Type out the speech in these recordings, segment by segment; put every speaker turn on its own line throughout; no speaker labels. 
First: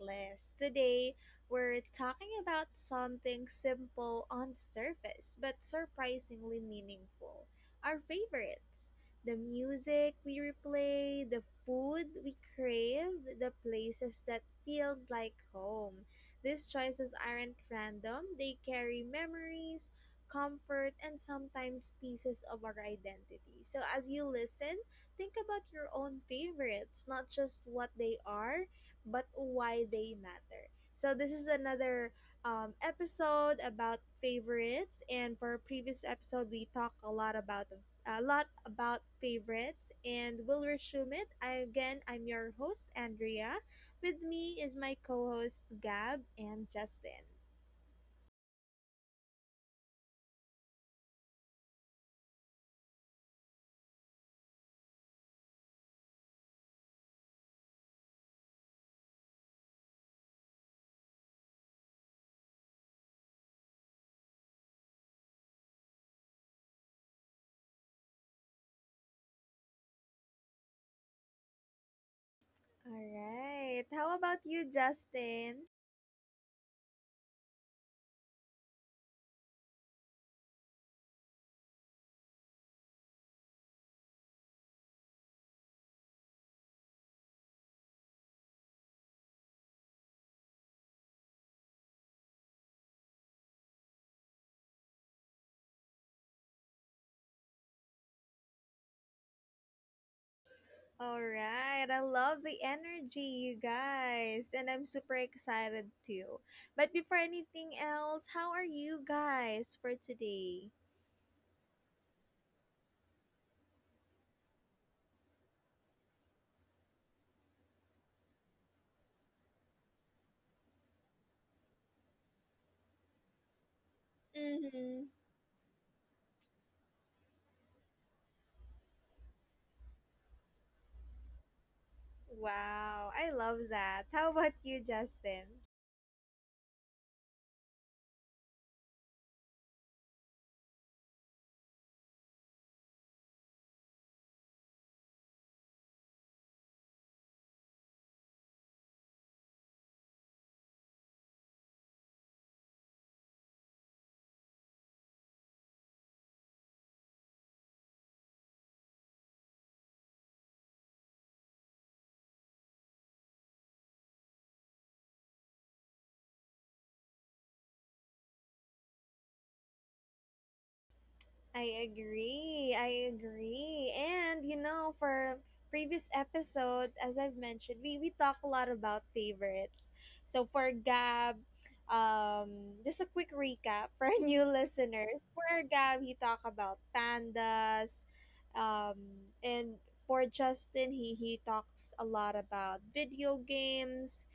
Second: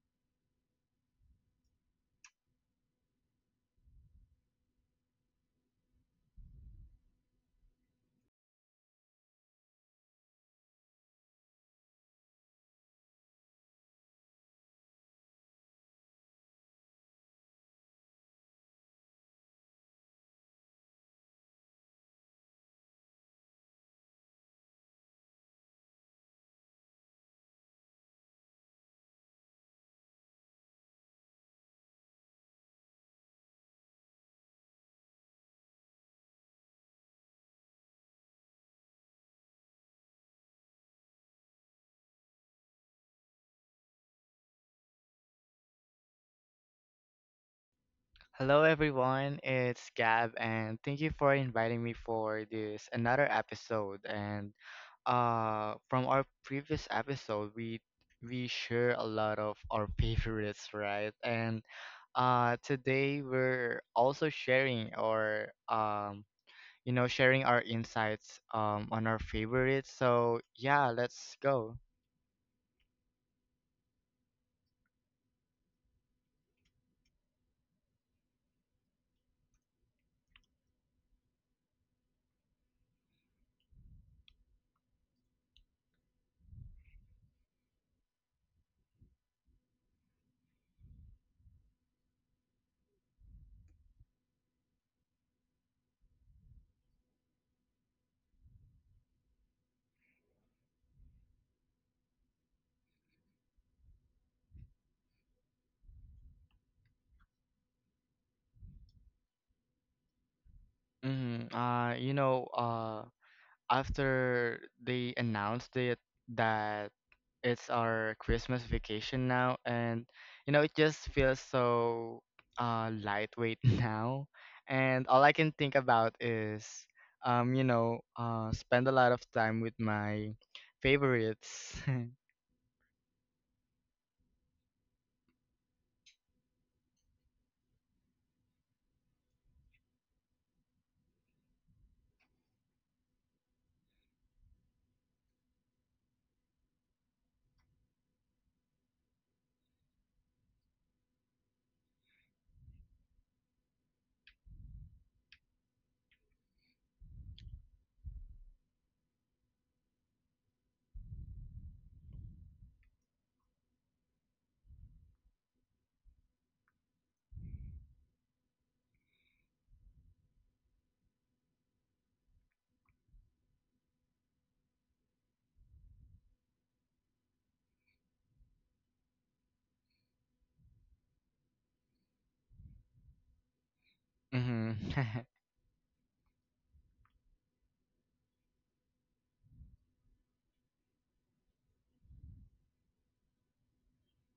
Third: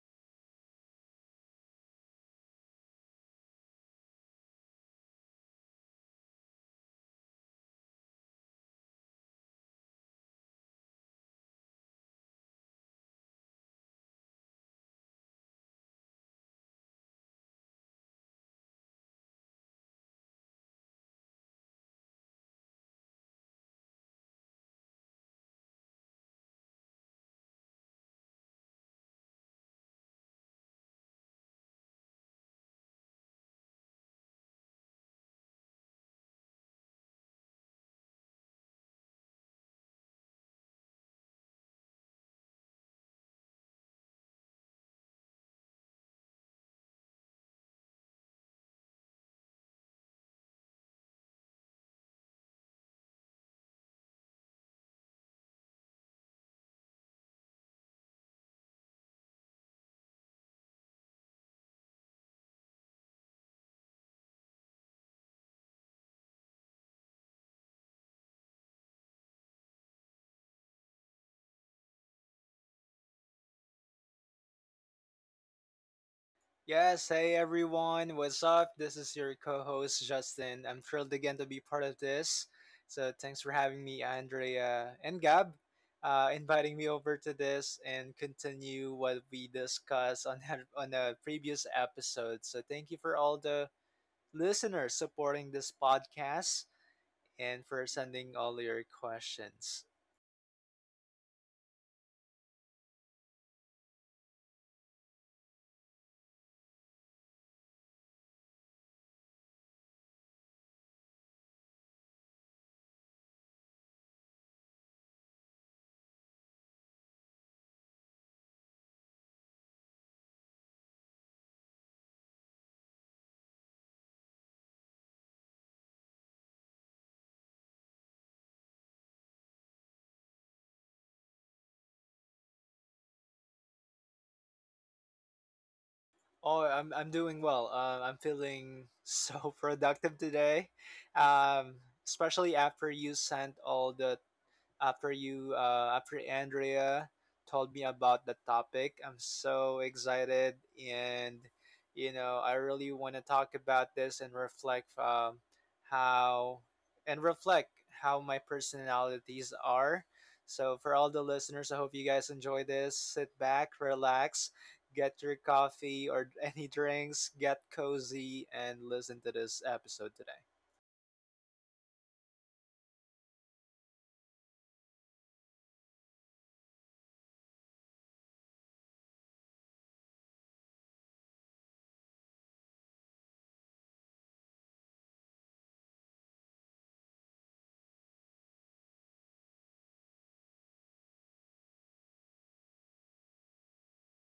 list. Today, we're talking about something simple on the surface but surprisingly meaningful our favorites. The music we replay, the food we crave, the places that feels like home. These choices aren't random, they carry memories, comfort, and sometimes pieces of our identity. So, as you listen, think about your own favorites, not just what they are, but why they matter. So, this is another episode about favorites, and for our previous episode, we talked a lot about favorites, and we'll resume it. I, again, I'm your host Andrea. With me is my co-host Gab and Justin.
Hello everyone, it's Gab and thank you for inviting me for this another episode, and from our previous episode we share a lot of our favorites, right? And today we're also sharing or sharing our insights on our favorites. So yeah, let's go.
All right, how about you, Justin?
Yes, hey everyone, what's up? This is your co host Justin. I'm thrilled again to be part of this. So, thanks for having me, Andrea and Gab, inviting me over to this and continue what we discussed on, on a previous episode. So, thank you for all the listeners supporting this podcast and for sending all your questions.
All right, I love the energy, you guys, and I'm super excited too. But before anything else, how are you guys for today?
Mm-hmm. After they announced it that it's our Christmas vacation now, and it just feels so lightweight now, and
Mm-hmm.
all I can think about is spend a lot of time with my favorites.
Wow, I love that. How about you, Justin?
Oh, I'm doing well. I'm feeling so productive today, um, especially after you sent all the after Andrea told me about the topic. I'm so excited and you know I really want to talk about this and how reflect how my personalities are. So for all the listeners, I hope you guys enjoy this. Sit back, relax, get your coffee or any drinks, get cozy and listen to this episode today.
I agree. I agree. And you know, for previous episode, as I've mentioned, we talk a lot about favorites. So for Gab, just a quick recap for our new
Mhm.
listeners. For Gab, he talked about pandas. um, and for Justin, he talks a lot about video games,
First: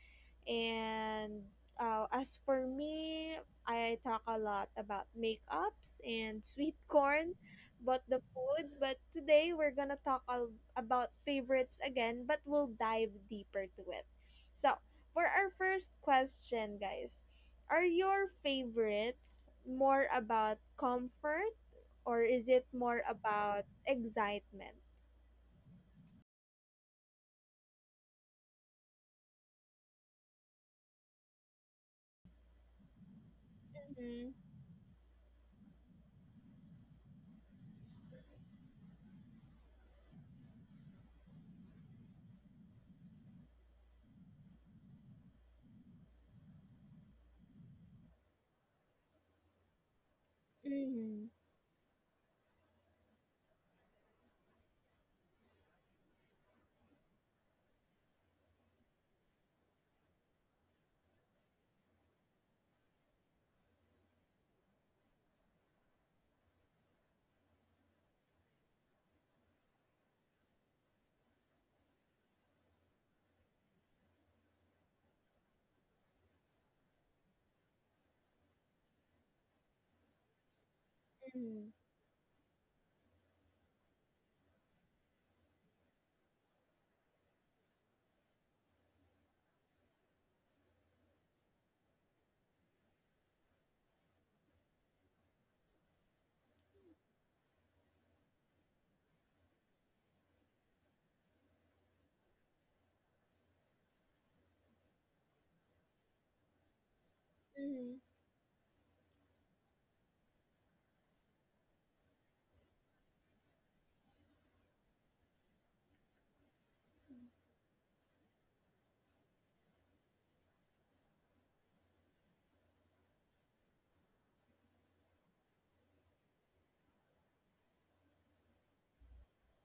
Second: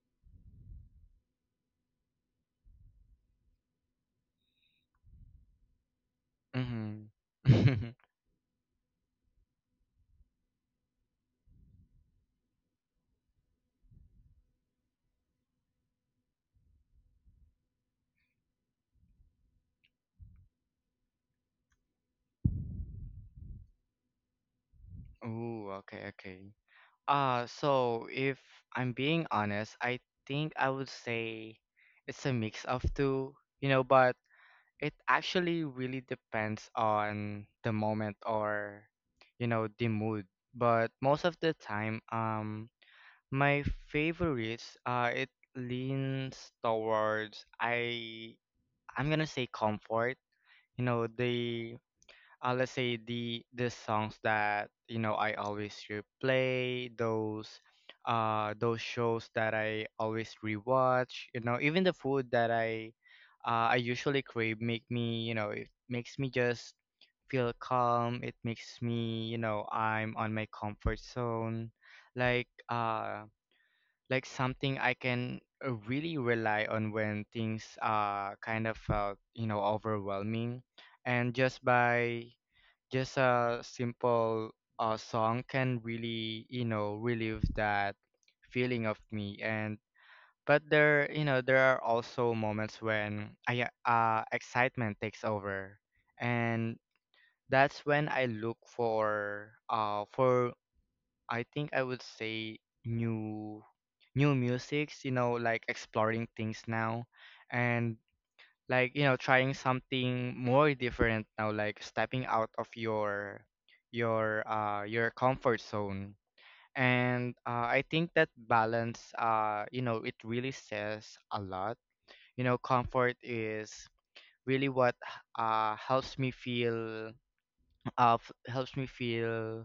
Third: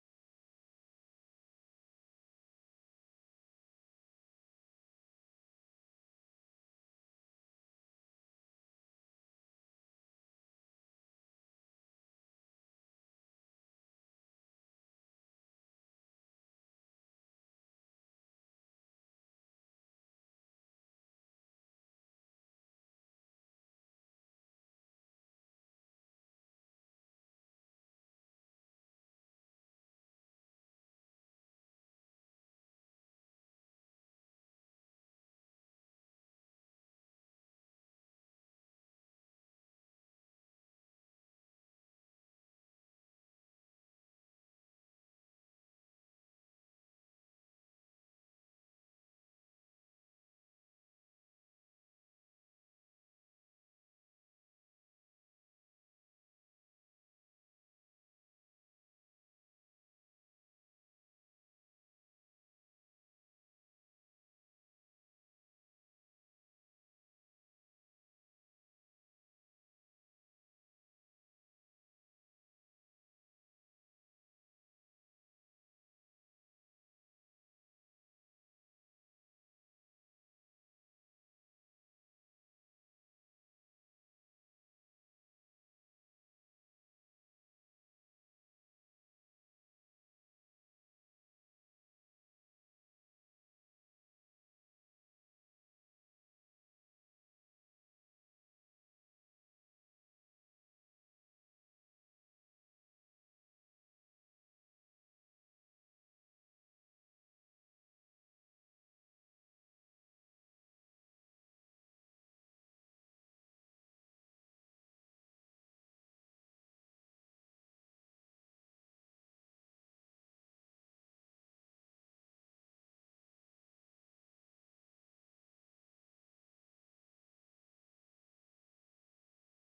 and as for me, I talk a lot about makeups and sweet
Mhm.
corn, but the food. But today we're gonna talk about favorites again, but we'll dive deeper to it. So, for our first question, guys, are your favorites more about comfort or is it more about excitement?
Ooh, okay, okay. So if I'm being honest, I think I would say it's a mix of two, but
Mm-hmm.
it actually really depends on the moment or the mood. But most of the time, my favorites, it leans towards I'm gonna say comfort. You know,
Mm-hmm.
the let's say the songs that I always replay, those shows that I always rewatch, even the food that I usually crave, make me, it makes me just feel calm. It makes me, I'm on my comfort zone, like uh like something I can really rely on when things kind of felt overwhelming, and just by just a simple song can really relieve that feeling of me. And but there, there are also moments when I excitement takes over, and that's when I look for I think I would say new new musics, you know, like exploring things now,
Mm-hmm.
and like you know trying something more different now, like stepping out of your your comfort zone. And I think that balance, you know, it really says a lot. You know, comfort is really what helps me feel helps me feel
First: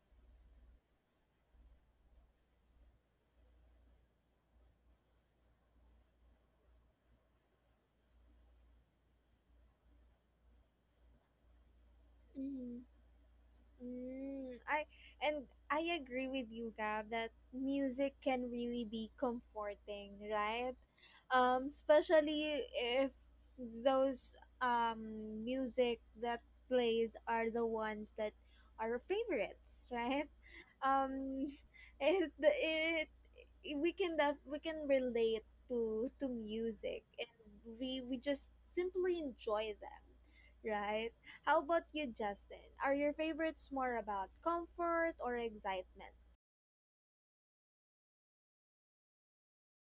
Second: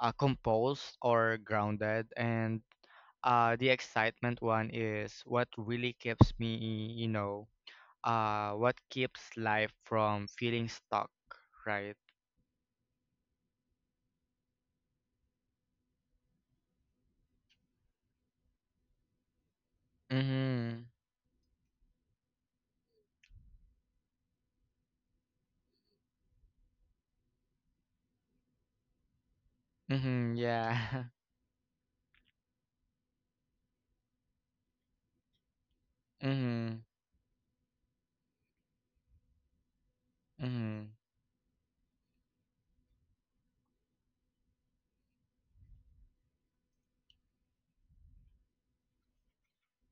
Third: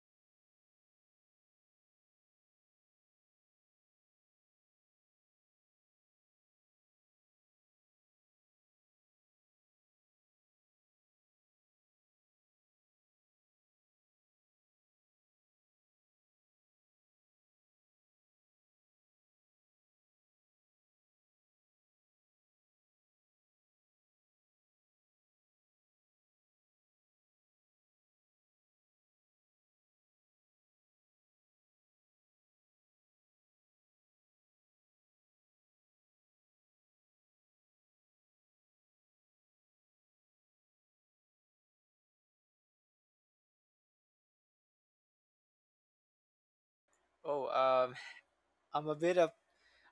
composed or grounded, and the excitement one is what really keeps me, you know, what keeps life from feeling stuck, right?
Mm-hmm. Mm, I and I agree with you, Gab, that music can really be comforting, right?
Mm-hmm.
Especially if those music that plays are the ones that are our favorites, right?
Mm-hmm. Yeah.
Um, it we can we can relate to
Mm-hmm.
music, and we just simply enjoy them, right? How about you, Justin? Are your favorites more about comfort or excitement?
Oh, I'm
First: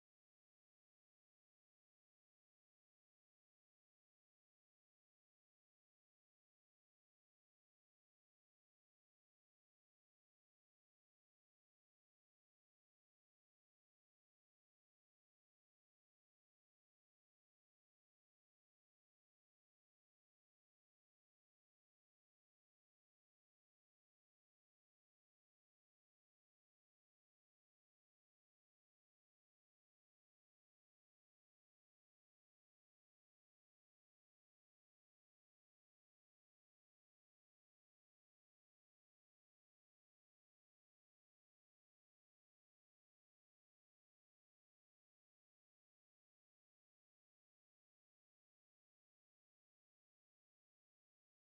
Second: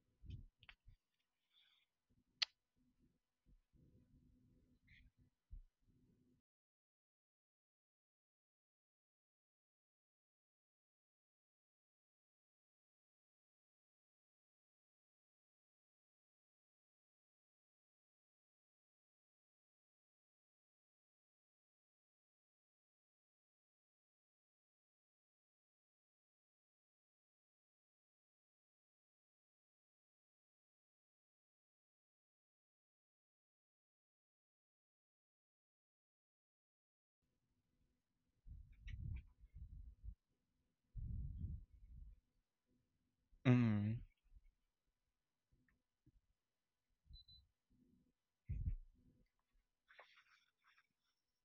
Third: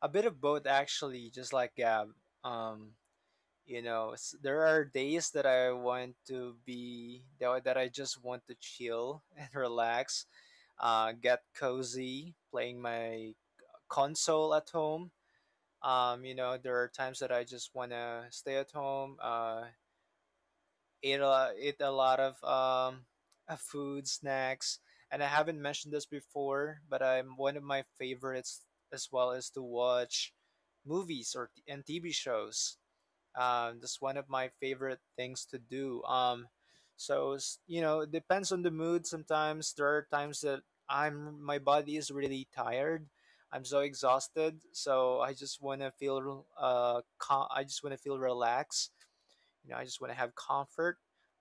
a bit of both actually just like Gab. um you know there are days that I want to be that I just want to chill and relax, get cozy playing my console at home. You know there are times that I just want to stay at home, ate a lot of food, snacks, and I haven't mentioned this before, but I'm one of my favorites as well is to watch movies or t- and TV shows. That's one of my favorite things to do. You know, it depends on the mood. Sometimes there are times that I'm my body is really tired. I'm so
Mm-hmm.
exhausted, so I just want to feel I just want to feel relaxed. You know, I just want to have comfort,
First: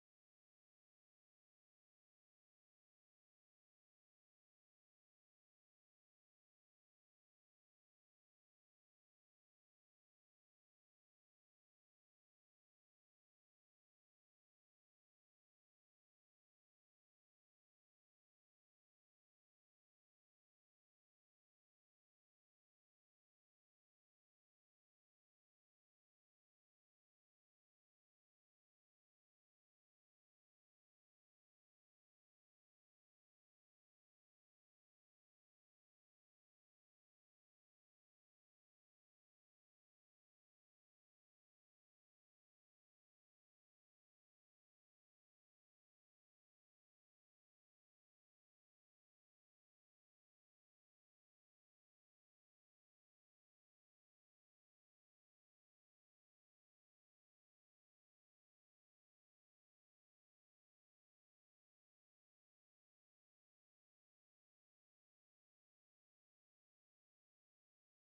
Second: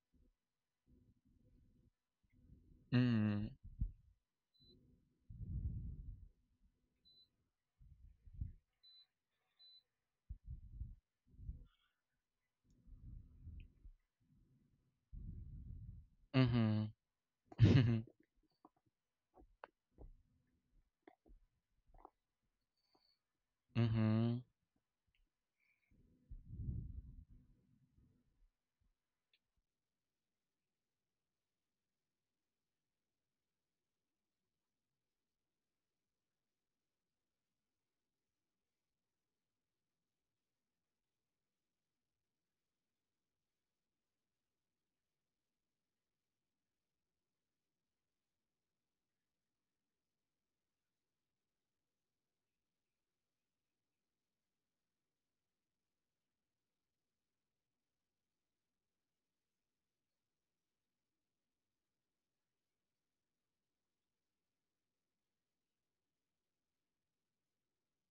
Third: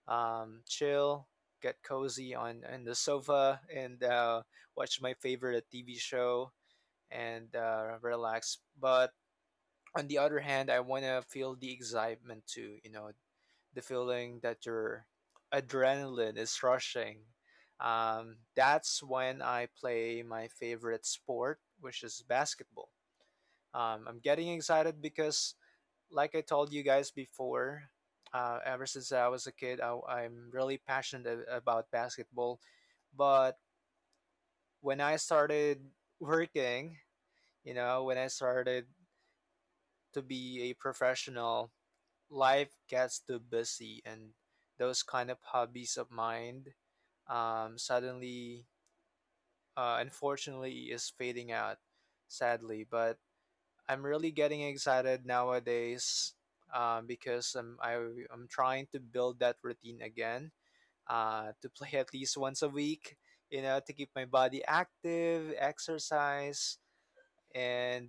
chill, get cozy on the
Mm-hmm.
sofa, and watch my favorite TV show and relax. But on the other hand, I want to feel the excitement too, you know, the feeling that your adrenaline is
Mm-hmm.
rushing.
Mm-hmm.
That's when I play my favorite sport, which is basketball. I'm
Mm-hmm.
getting excited because, like I told you guys before, ever since I was a kid, I'm really passionate about basketball. But when I started working, you know, when I started to be a professional, life gets too busy and those kind of hobbies of mine suddenly, unfortunately, is fading out, sadly. But I'm really getting excited nowadays, because I'm trying to build that routine again, to play at least once a week, you know, to keep my body active, exercise, and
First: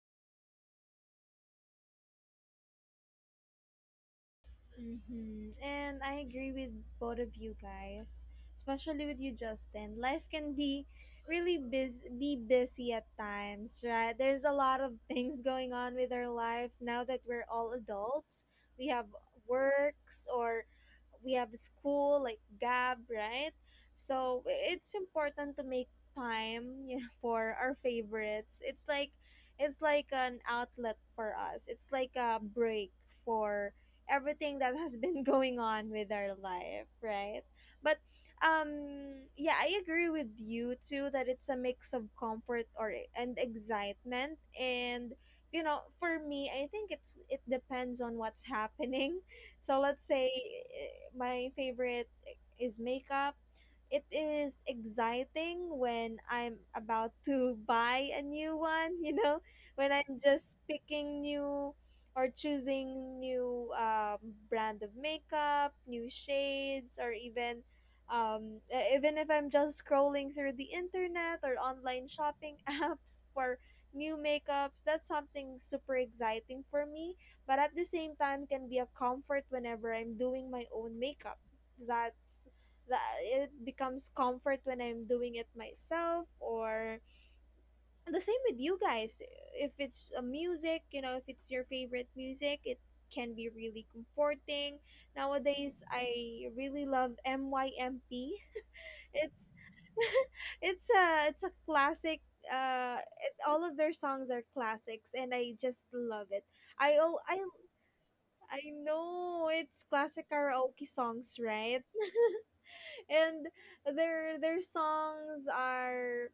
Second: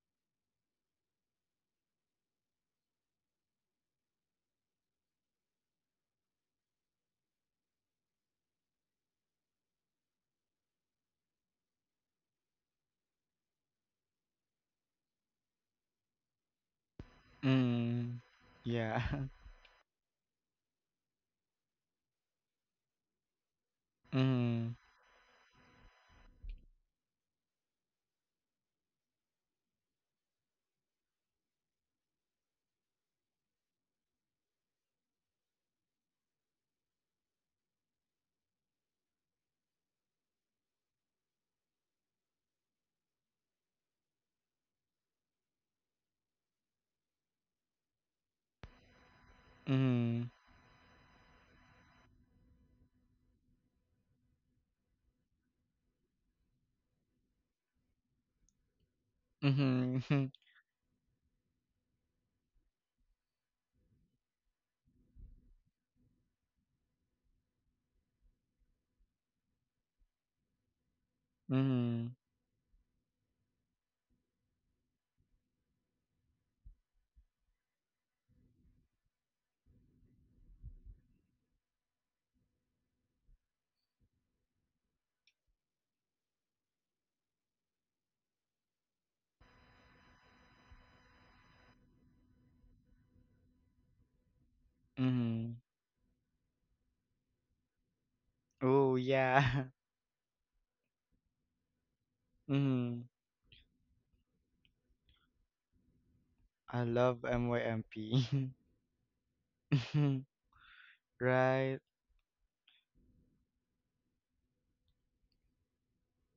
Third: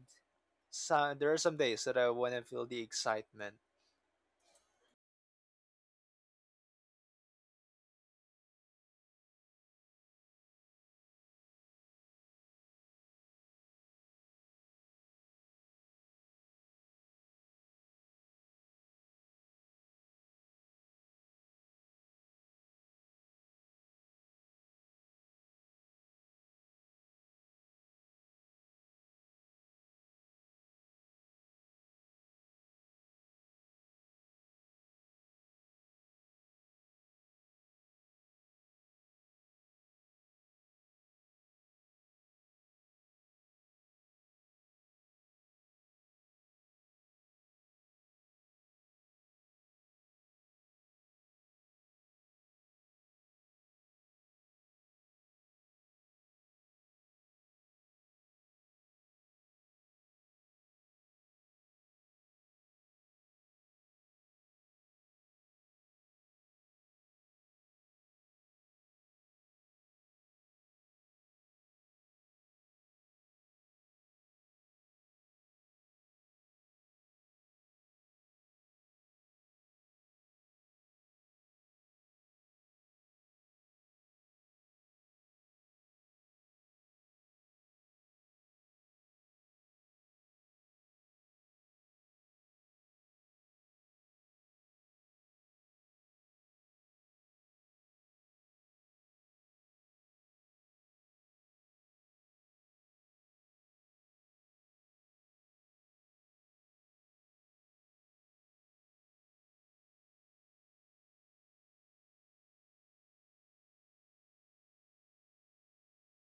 so, there are some days that I want to feel the excitement.
Mm-hmm. And I agree with both of you guys, especially with you, Justin. Life can be be busy at times, right? There's a lot of things going on with our life now that we're all
Mm-hmm.
adults. We
Yeah.
have works or we have school, like Gab, right? So
Mm-hmm.
it's important to make time, you know, for our favorites. It's like an outlet for us. It's like a break for everything that has been going on with our life, right? But yeah, I agree with you too that it's a mix of comfort or and excitement. And you know, for me, I think it depends on what's happening. So let's
Mm-hmm.
say my favorite is makeup. It is exciting when I'm about to buy a new one, you know, when I'm
Mm-hmm.
just picking new or choosing new brand of makeup, new shades, or even even if I'm just scrolling through the internet or
Mm-hmm.
online shopping apps for new makeups. That's something super exciting for me. But at the same time, can be a comfort whenever I'm doing my own makeup. That's that it becomes comfort when I'm doing it myself. Or and the same with you guys, if it's a music, you know, if it's your favorite music, it can be really comforting.
Mm-hmm.
Nowadays, I really love MYMP.
Oh
It's
yeah.
it's a classic.
Mm-hmm.
It, all of their songs are classics, and I just love it.
I
I
love
al-
MYMP.
I know it's
Mhm.
classic karaoke songs,
Right?
right? And their songs are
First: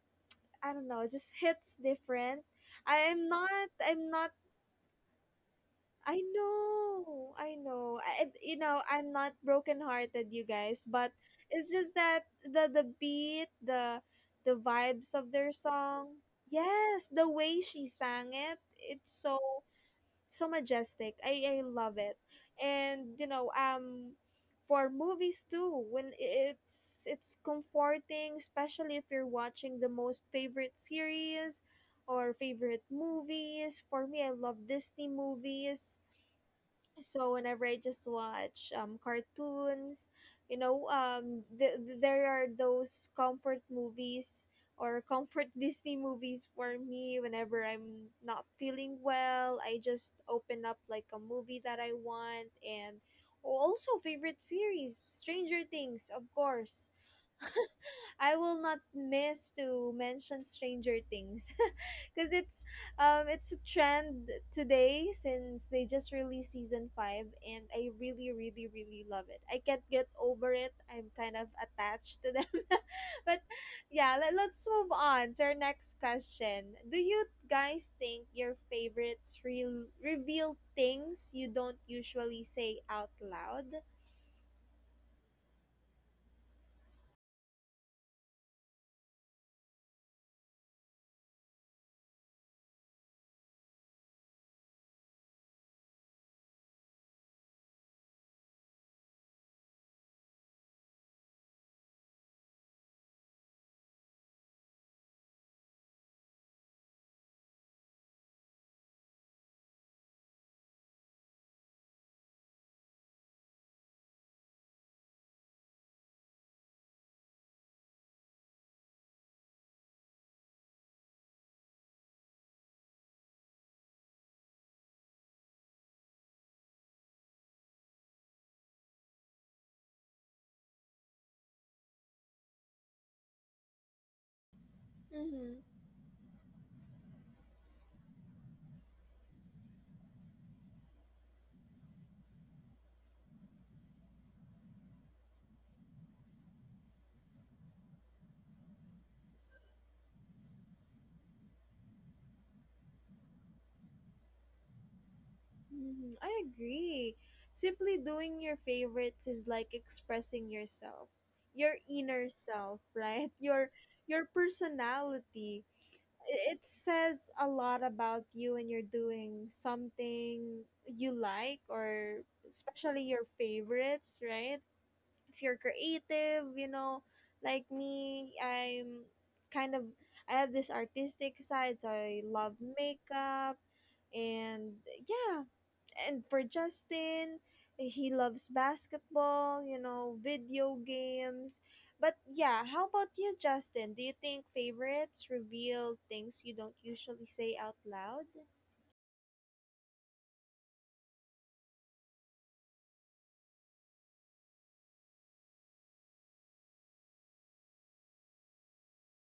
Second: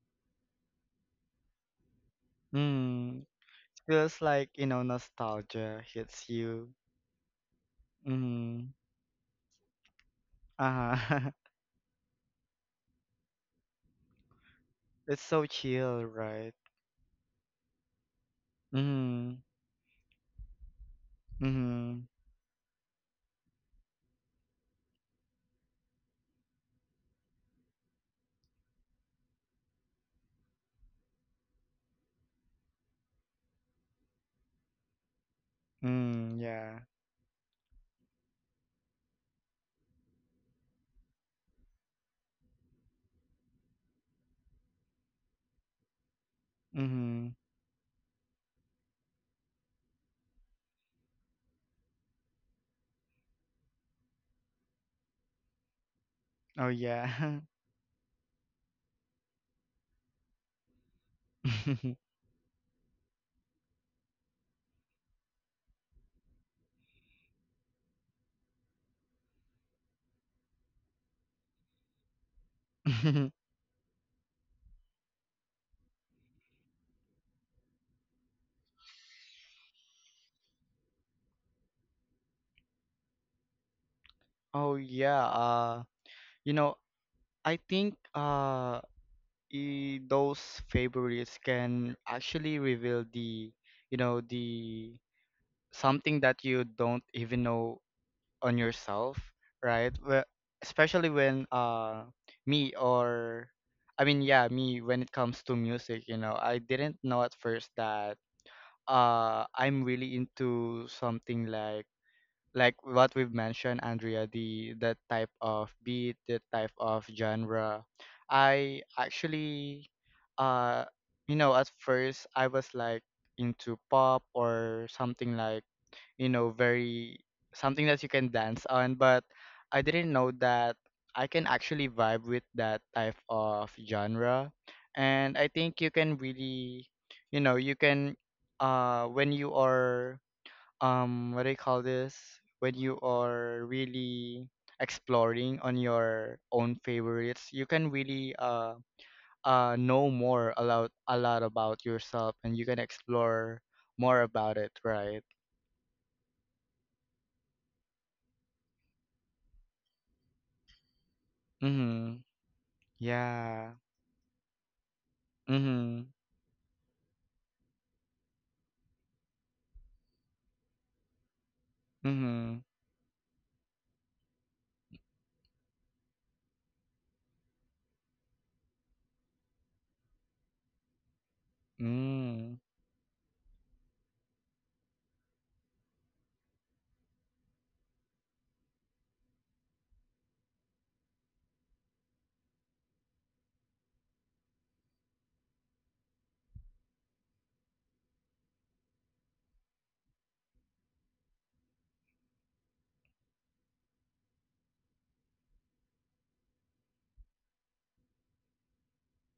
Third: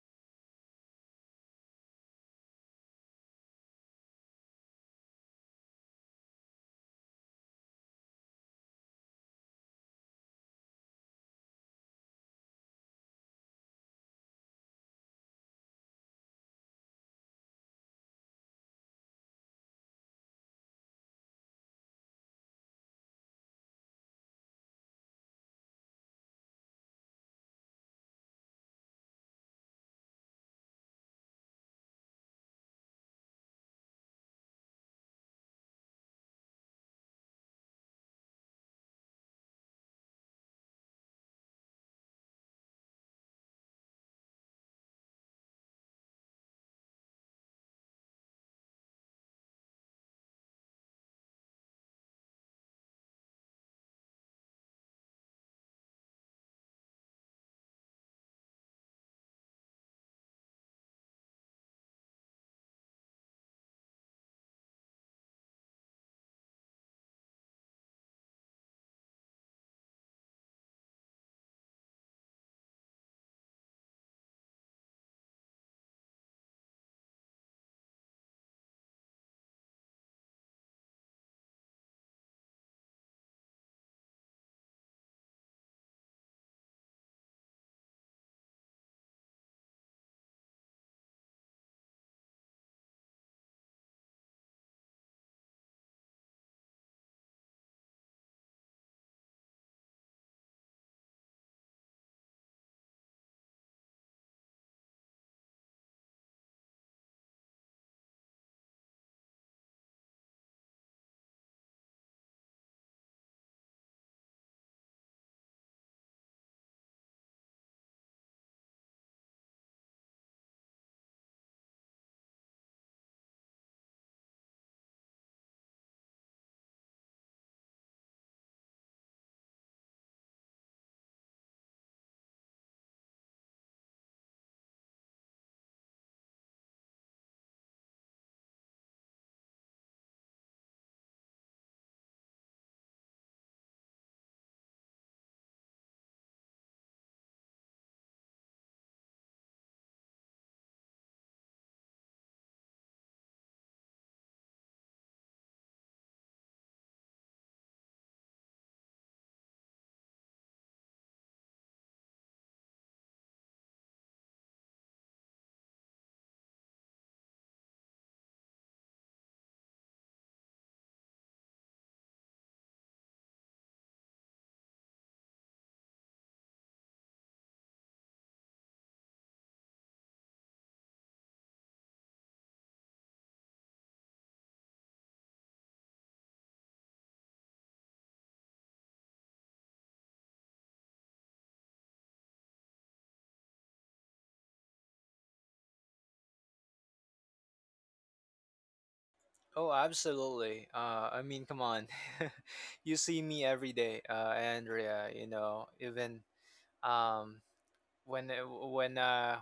I don't know, just hits different.
Mm.
I'm
Feels
not
like, you know, nostalgia
I
hits you.
know. I know. You
Mm-hmm.
know, I'm not broken-hearted, you guys, but
Uh-huh.
it's just that the beat, the vibes
It's
of
so
their
chill,
song.
right?
Yes, the way she sang it, it's
Mm.
so majestic. I love
Mm.
it. And you know, for movies too, when it's comforting, especially if you're watching the most favorite series or favorite movies. For me, I love Disney movies,
Mm, yeah.
so whenever I just watch cartoons, you know, there are those comfort movies or comfort Disney movies for me
Mm.
whenever I'm not feeling well, I just open up like a movie that I want. And oh, also favorite series, Stranger Things, of
Oh
course.
yeah.
I will not miss to mention Stranger Things because it's a trend today since they just released season 5 and I really really really love it. I can't get over it. I'm kind of attached to them. But yeah, let's move on to our next question. Do you guys think your favorites reveal things you don't usually say out loud?
Oh yeah. You know, I think those favorites can actually reveal the, you know, the something that you don't even know on yourself, right? Well, especially when me or I mean yeah, me, when it comes to music, you know, I didn't know at first that I'm really into something like what we've mentioned, Andrea, the type of beat, the type of genre. I actually, uh you know, at first I was like into pop or something like, you know, very something that you can dance on, but I didn't know that I can actually vibe with that type of genre. And I
Mm-hmm.
think you can really, you know, you can when you are what do you call this? When you are really exploring on your own favorites, you can really know more about, a lot about yourself, and you can explore more about it, right?
Mhm, I agree. Simply doing your favorites is like expressing yourself, your
Mm-hmm.
inner self, right?
Yeah.
Your personality.
Mhm.
I- It says a lot about you when you're doing something you like, or
Mhm.
especially your favorites, right? If you're creative, you know, like me, I'm kind of I have this artistic side, so I love
Mm.
makeup and yeah, and for Justin, he loves basketball, you know, video games. But yeah, how about you, Justin? Do you think favorites reveal things you don't usually say out loud?
Oh, absolutely. I mean, come on. You see me every day, Andrea. You know, even um, when when uh,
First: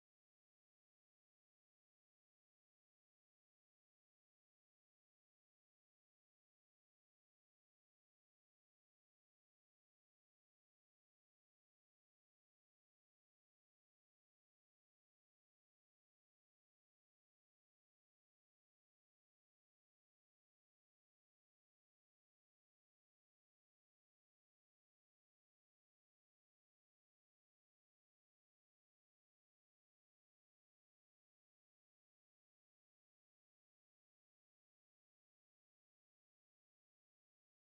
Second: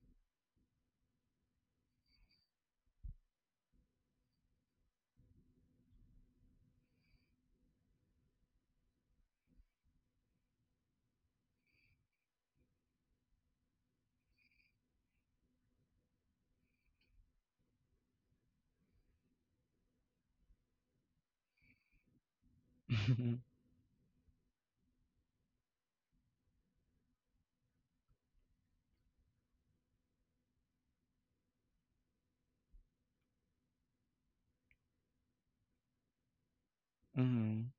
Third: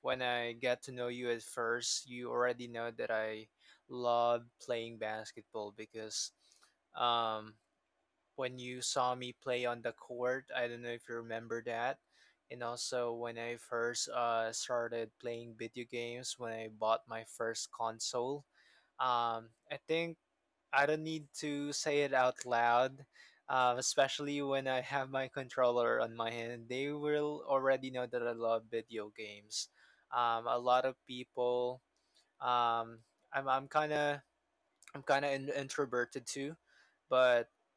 when I got to know you at first, you already know that I love playing basketball because um, when you saw me play on the court, I don't know if you remember that. And also when I first started playing video games, when I bought my first console, I think I don't need to say it out loud, especially when I have my controller on my hand. They will already know that I love video games. A lot of people, um, I'm I'm kind of I'm kind of introverted too, but
Mhm.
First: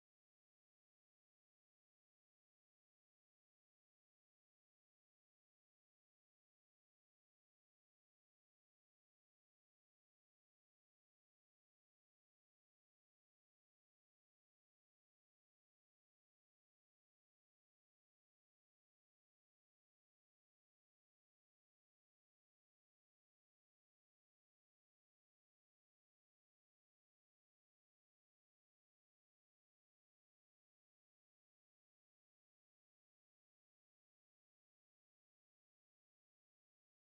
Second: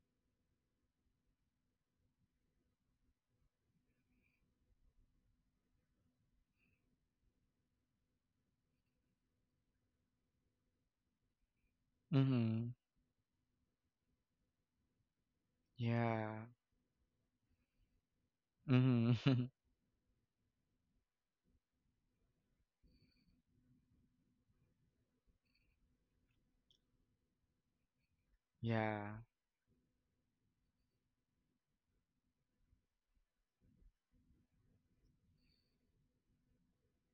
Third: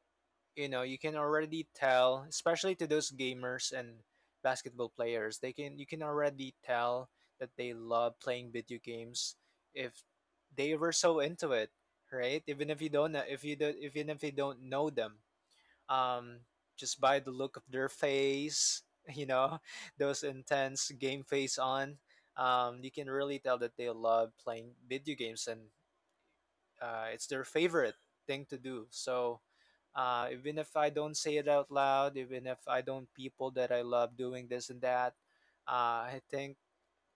you know you can already tell, especially to those gamers and basketball players, they can you can already tell that they love playing video games if they were so into it, right?
Mhm.
Even if you don't know them, um
Yeah.
just by the look of their face,
Mhm.
you know, those intense game face on, you can really tell that they love playing video games and it's their favorite thing to do.
Yeah.
So even if I don't say it out loud, even if I don't people that I love doing this and that, I think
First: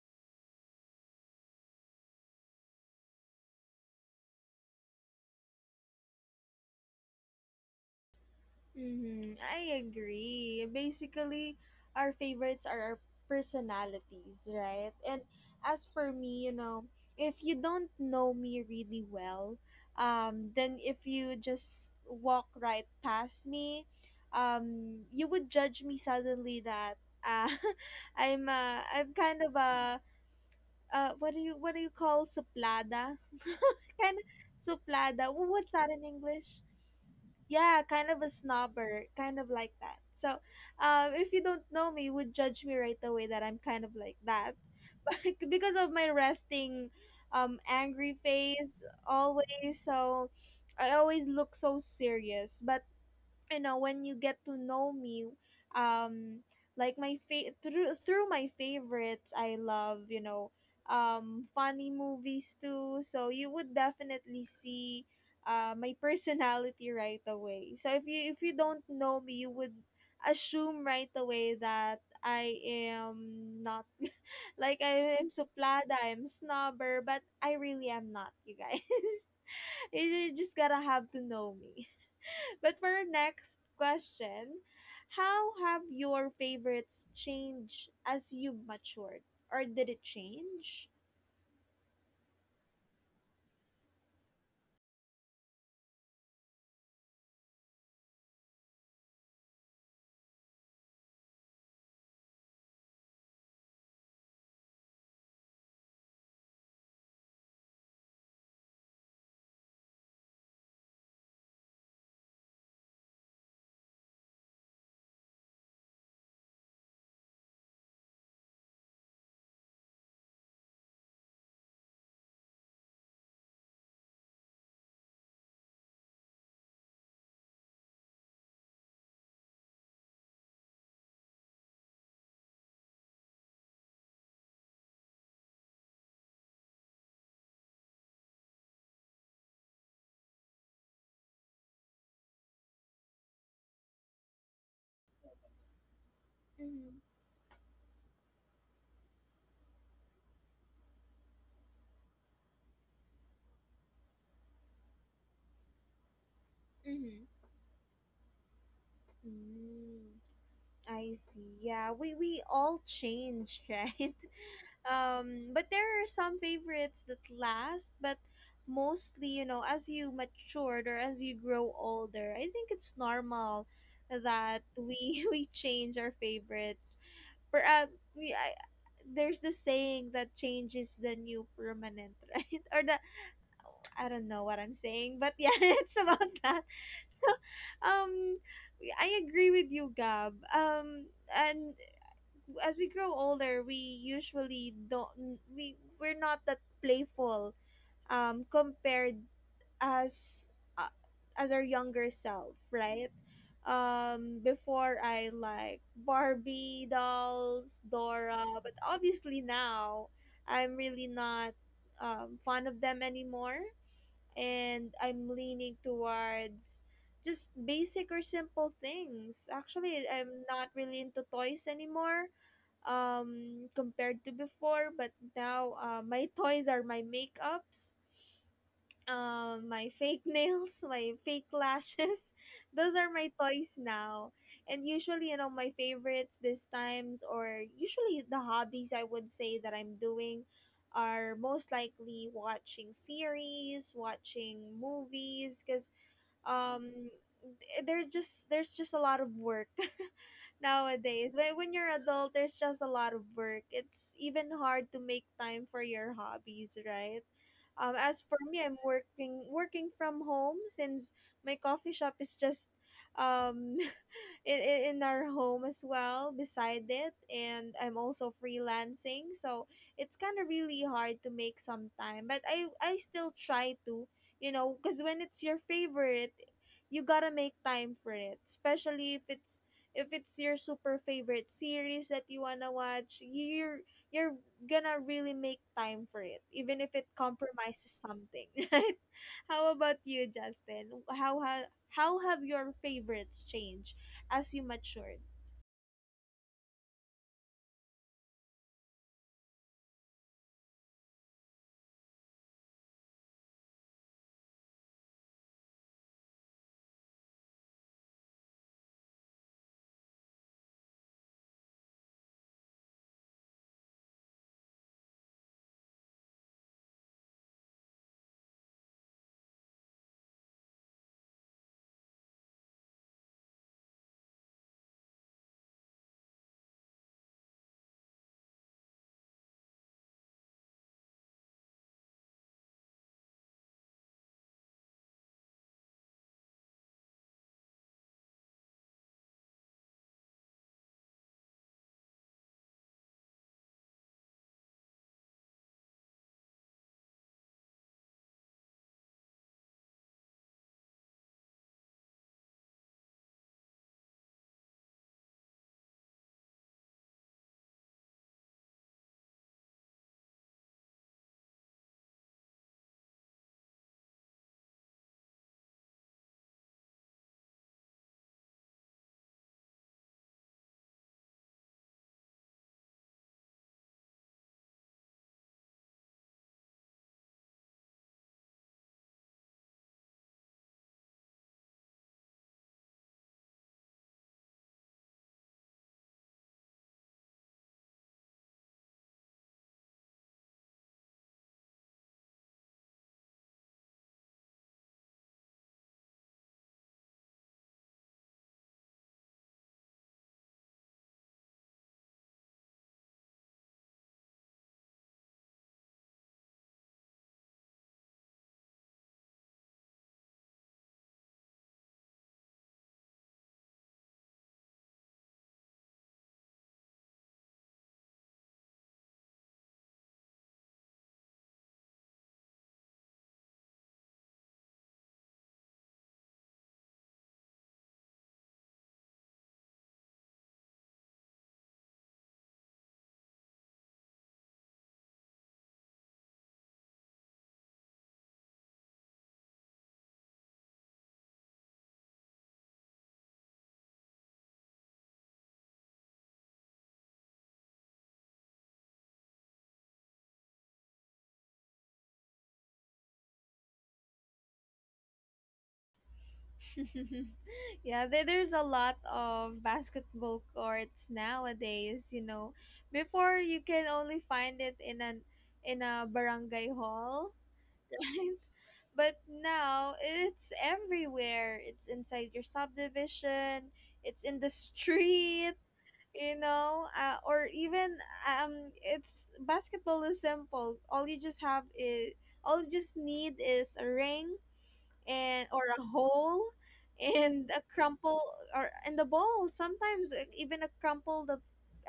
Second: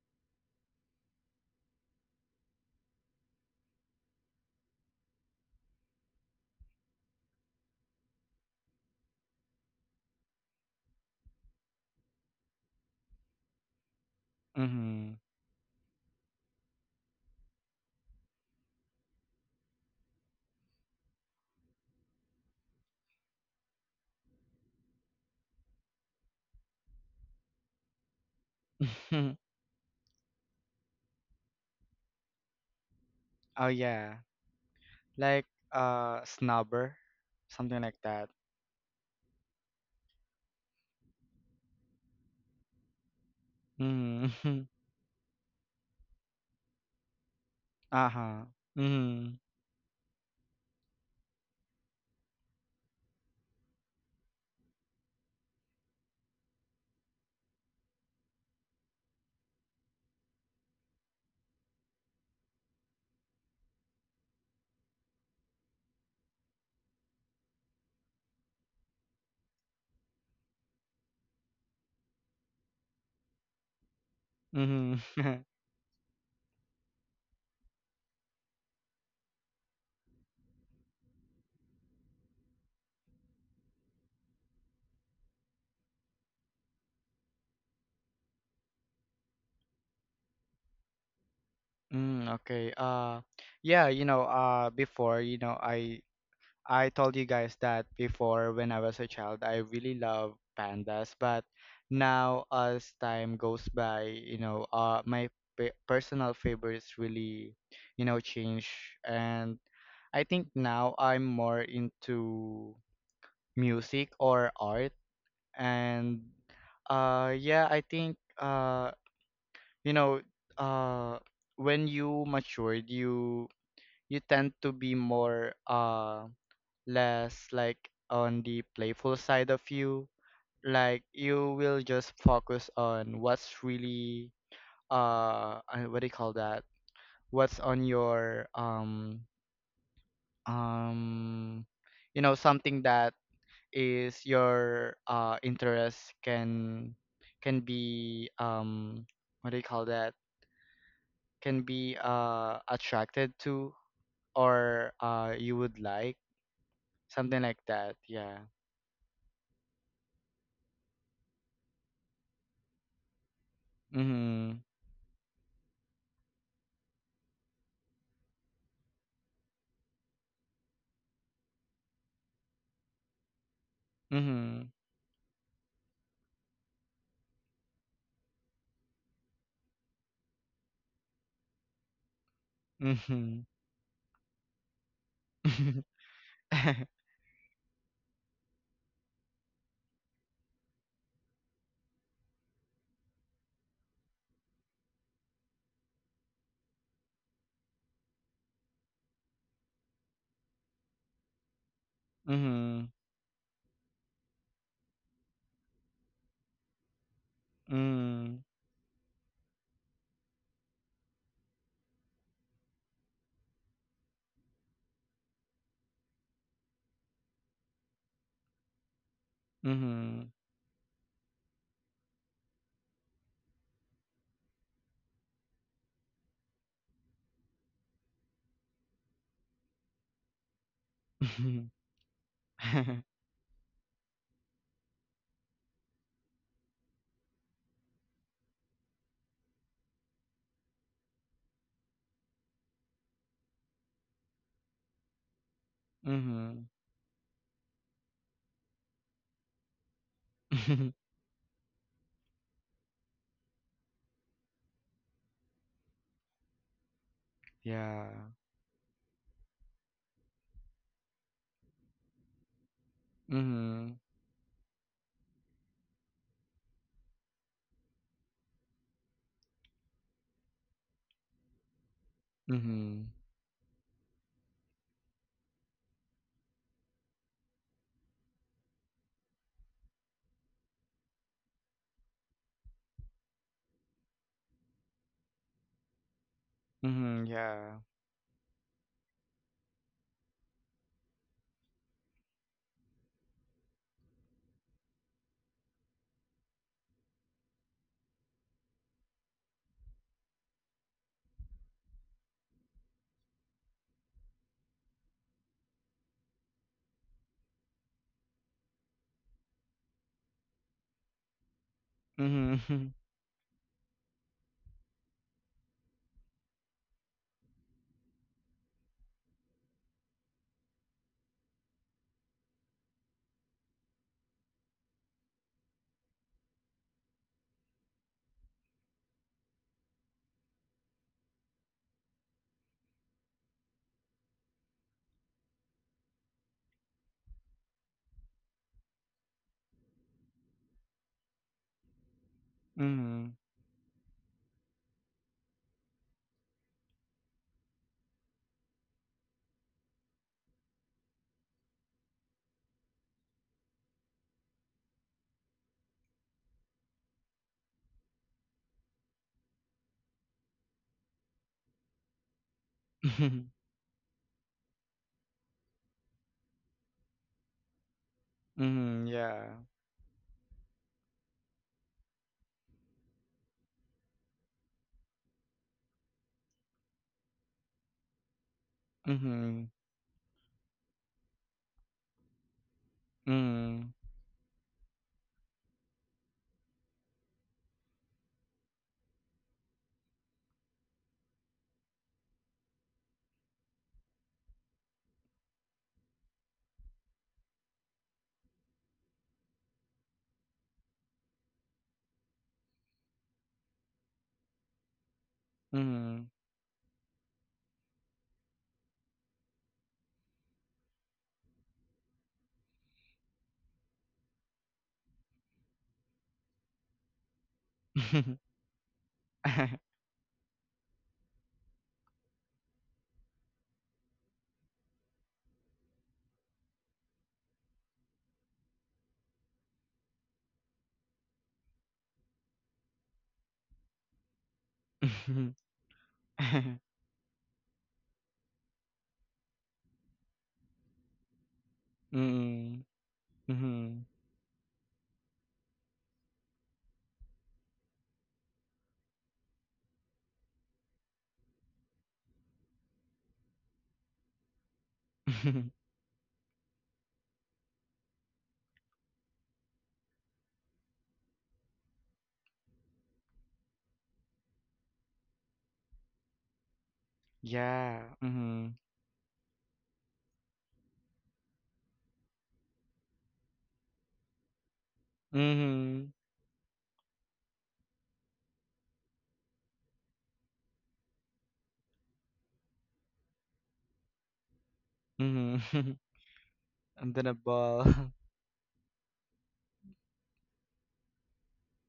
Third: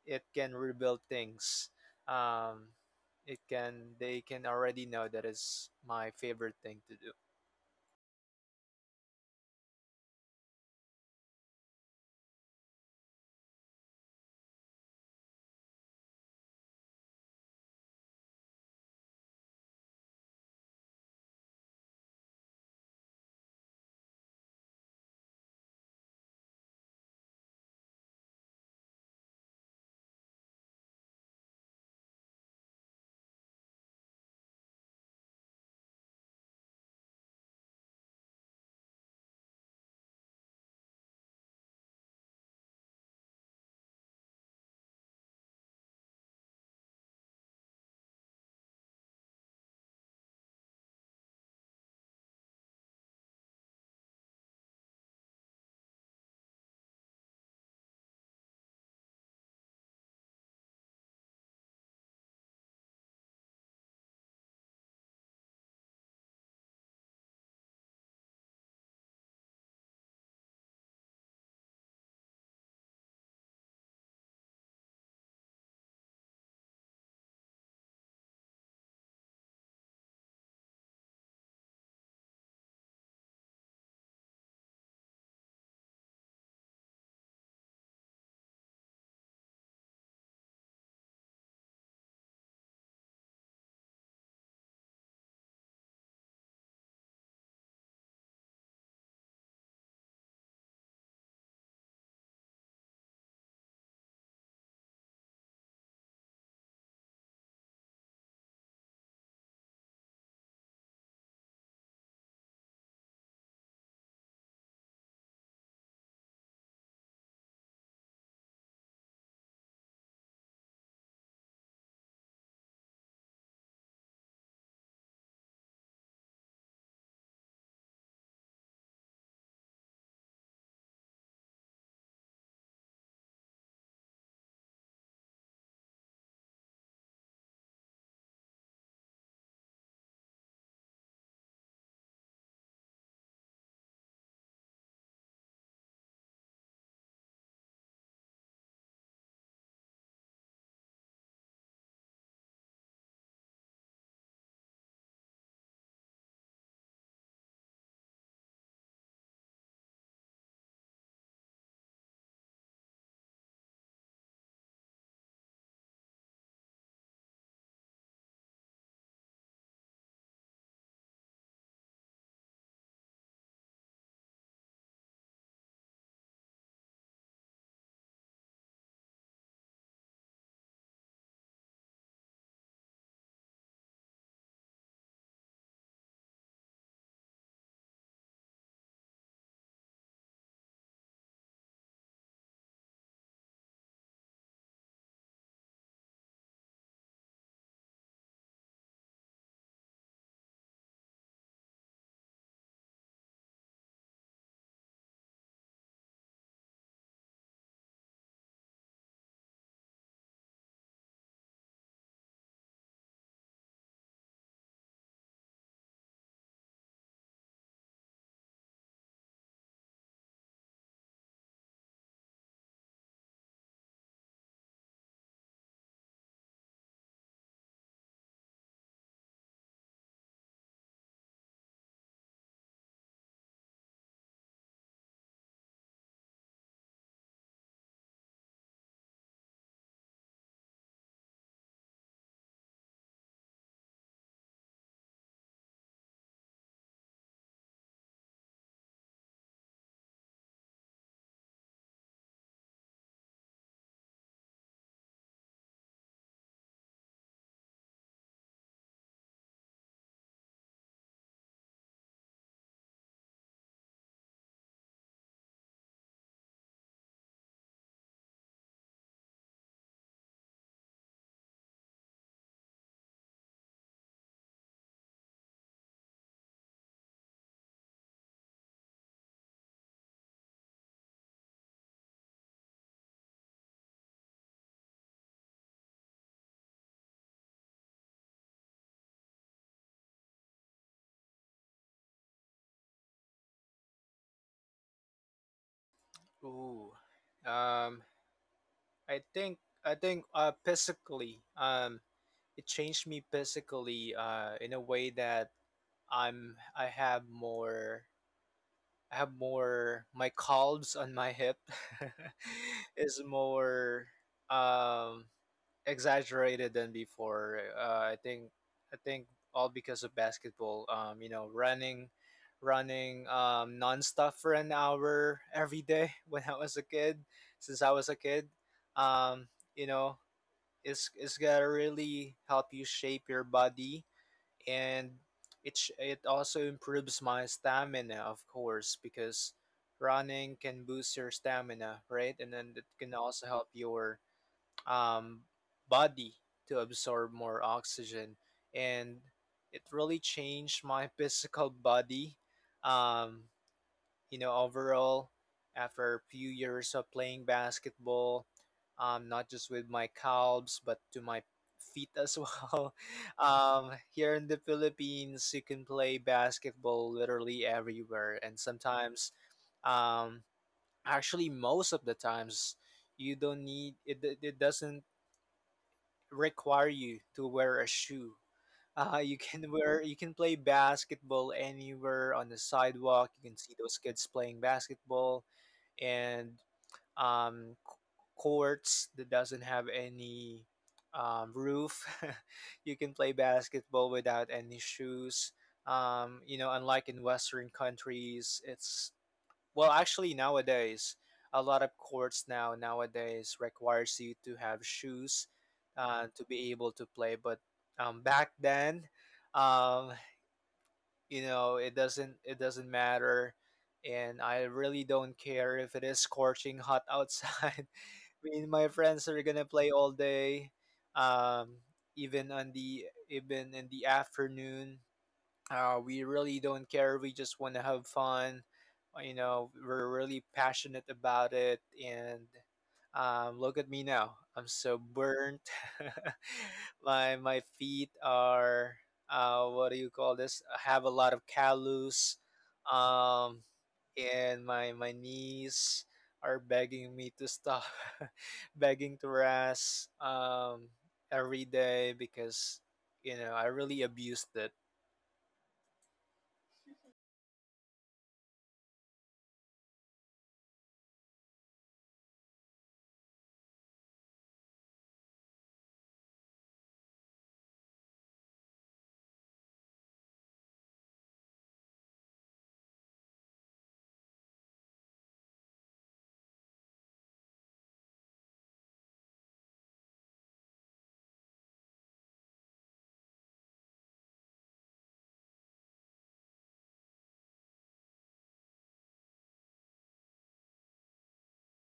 it can rebuild things. Um, it can They can already know that is my favorite thing to do.
Mm-hmm. I agree. Basically, our favorites are our personalities, right?
Mhm.
And as for me, you know, if you don't know me really well, then if you just walk right past me, you would judge me suddenly that uh, I'm kind of a what do you call suplada?
Oh
Kind
yeah.
of suplada.
Like
What's that in English?
snobber,
Yeah,
something like
kind of a
that.
snobber, kind of like that. So if you don't know me you would judge me right away that I'm kind of like that
Mhm.
because of my resting angry
Uh-huh.
face
Mhm.
always. So I always look so serious, but you know when you get to know me, um like through my favorites, I love, you know, funny movies too, so you would definitely see my personality right away. So if you don't know me you would assume right away that I am not like
Mhm.
I am suplada, I'm snobber, but I really am not, you guys. You just gotta have to know me. But for our next question, how have your favorites changed as you've matured? Or did it change?
Okay. Yeah, you know, before, you know, I told you guys that before when I was a child, I really love pandas, but now as time goes by, you know, my pe personal favorites really, you know, change. And I think now I'm more into music or art. And yeah, I think, you know, uh, when you matured, you tend to be more less like on the playful side of you. Like you will just focus on what's really what do you call that? What's on your um you know something that is your interest,
Mm-hmm.
can be, what do you call that? Can be attracted to, or you would like,
Mm-hmm.
something like that. Yeah.
Mm, I see. Yeah, we all change, right?
Mhm.
But there are some favorites that last, but mostly, you know, as you matured or as you grow older, I think it's normal that
Mhm.
we we change our favorites per, um, we, I, there's the saying that change is the new permanent, right? Or the
Mhm.
I don't know what I'm saying, but yeah, it's about that. So, um, I agree with you, Gab. And as we grow older, we usually don't we're not that playful. Compared as uh, as our younger self,
Mhm.
right? Before I like Barbie dolls, Dora,
Mhm.
but obviously now I'm really not fond of them anymore, and I'm leaning towards just basic or simple things. Actually,
Mhm.
I'm not really into toys anymore compared to before, but now my toys are my makeups, my fake nails, my fake
Mhm.
lashes. Those
Mhm.
are my toys now. And usually, you know, my favorites this times or usually the hobbies I would say that I'm doing are most likely watching series, watching movies cuz um there just there's just a lot of work nowadays. When you're adult, there's just a lot of work. It's even hard to make time for your hobbies, right?
Yeah.
As for me, I'm working from home since my coffee shop is just um
Mhm.
in our home as well beside it, and I'm also freelancing, so it's kind of really hard to make some time, but I
Mhm.
still try to, you know, because when it's your favorite you gotta make time for it, especially if it's your super favorite series that you wanna watch. You're gonna really make time for it, even if it
Mhm. Yeah.
compromises something, right? How about you, Justin? How have your favorites changed as you matured?
Ooh, um, I think I think physically, it changed me physically in a way that I'm I have more I have more my calves on my hip.
Mhm.
Is more um exaggerated than before. I think all because of basketball. You know, running nonstop for an hour every day when I was a kid, since I was a kid. Um, you know, it's gonna really help you shape your body and it also improves my stamina, of course, because running can boost your stamina, right? And then it can
Mhm.
also help your um, body to absorb more oxygen, and it really changed my physical body. Um, you know, overall, after a few years of playing basketball, not just with my calves, but to my feet as well. Here in the Philippines, you can play basketball literally everywhere, and
Mhm.
sometimes, um, actually, most of the times, you don't need it. It doesn't require you to wear a shoe.
Mhm.
You can play basketball anywhere on the sidewalk. You can see those kids playing basketball and, um, c- courts that doesn't have any roof. You can play basketball without any shoes. You know, unlike in Western countries, it's well, actually nowadays a lot of courts now nowadays requires you to have shoes to be able to play. But back then, um, you know it doesn't matter and I really don't care if it is scorching hot outside. Me and my friends are
Yeah.
gonna
Mhm. Mhm.
play all day, um even on the even in the afternoon. We really don't care, we just want to have fun. You know, we're really passionate about it and, look at me now, I'm so
Mhm.
burnt. My feet are, what do you call this, I have a lot of callus,
Mhm. Mhm.
um,
Mhm.
and my knees are begging me to stop, begging to rest, every day, because you know I really abused it.
Yeah, there's a lot of basketball courts nowadays. You know, before you can only find it in an in a barangay hall.
Yeah. Mhm.
But now it's everywhere. It's inside your subdivision, it's in the street,
Mhm.
you know, or even it's basketball is simple. All you just need is a ring and
Mhm.
or a hole
And then a
and a
ball.
crumple or and the ball, sometimes even a crumpled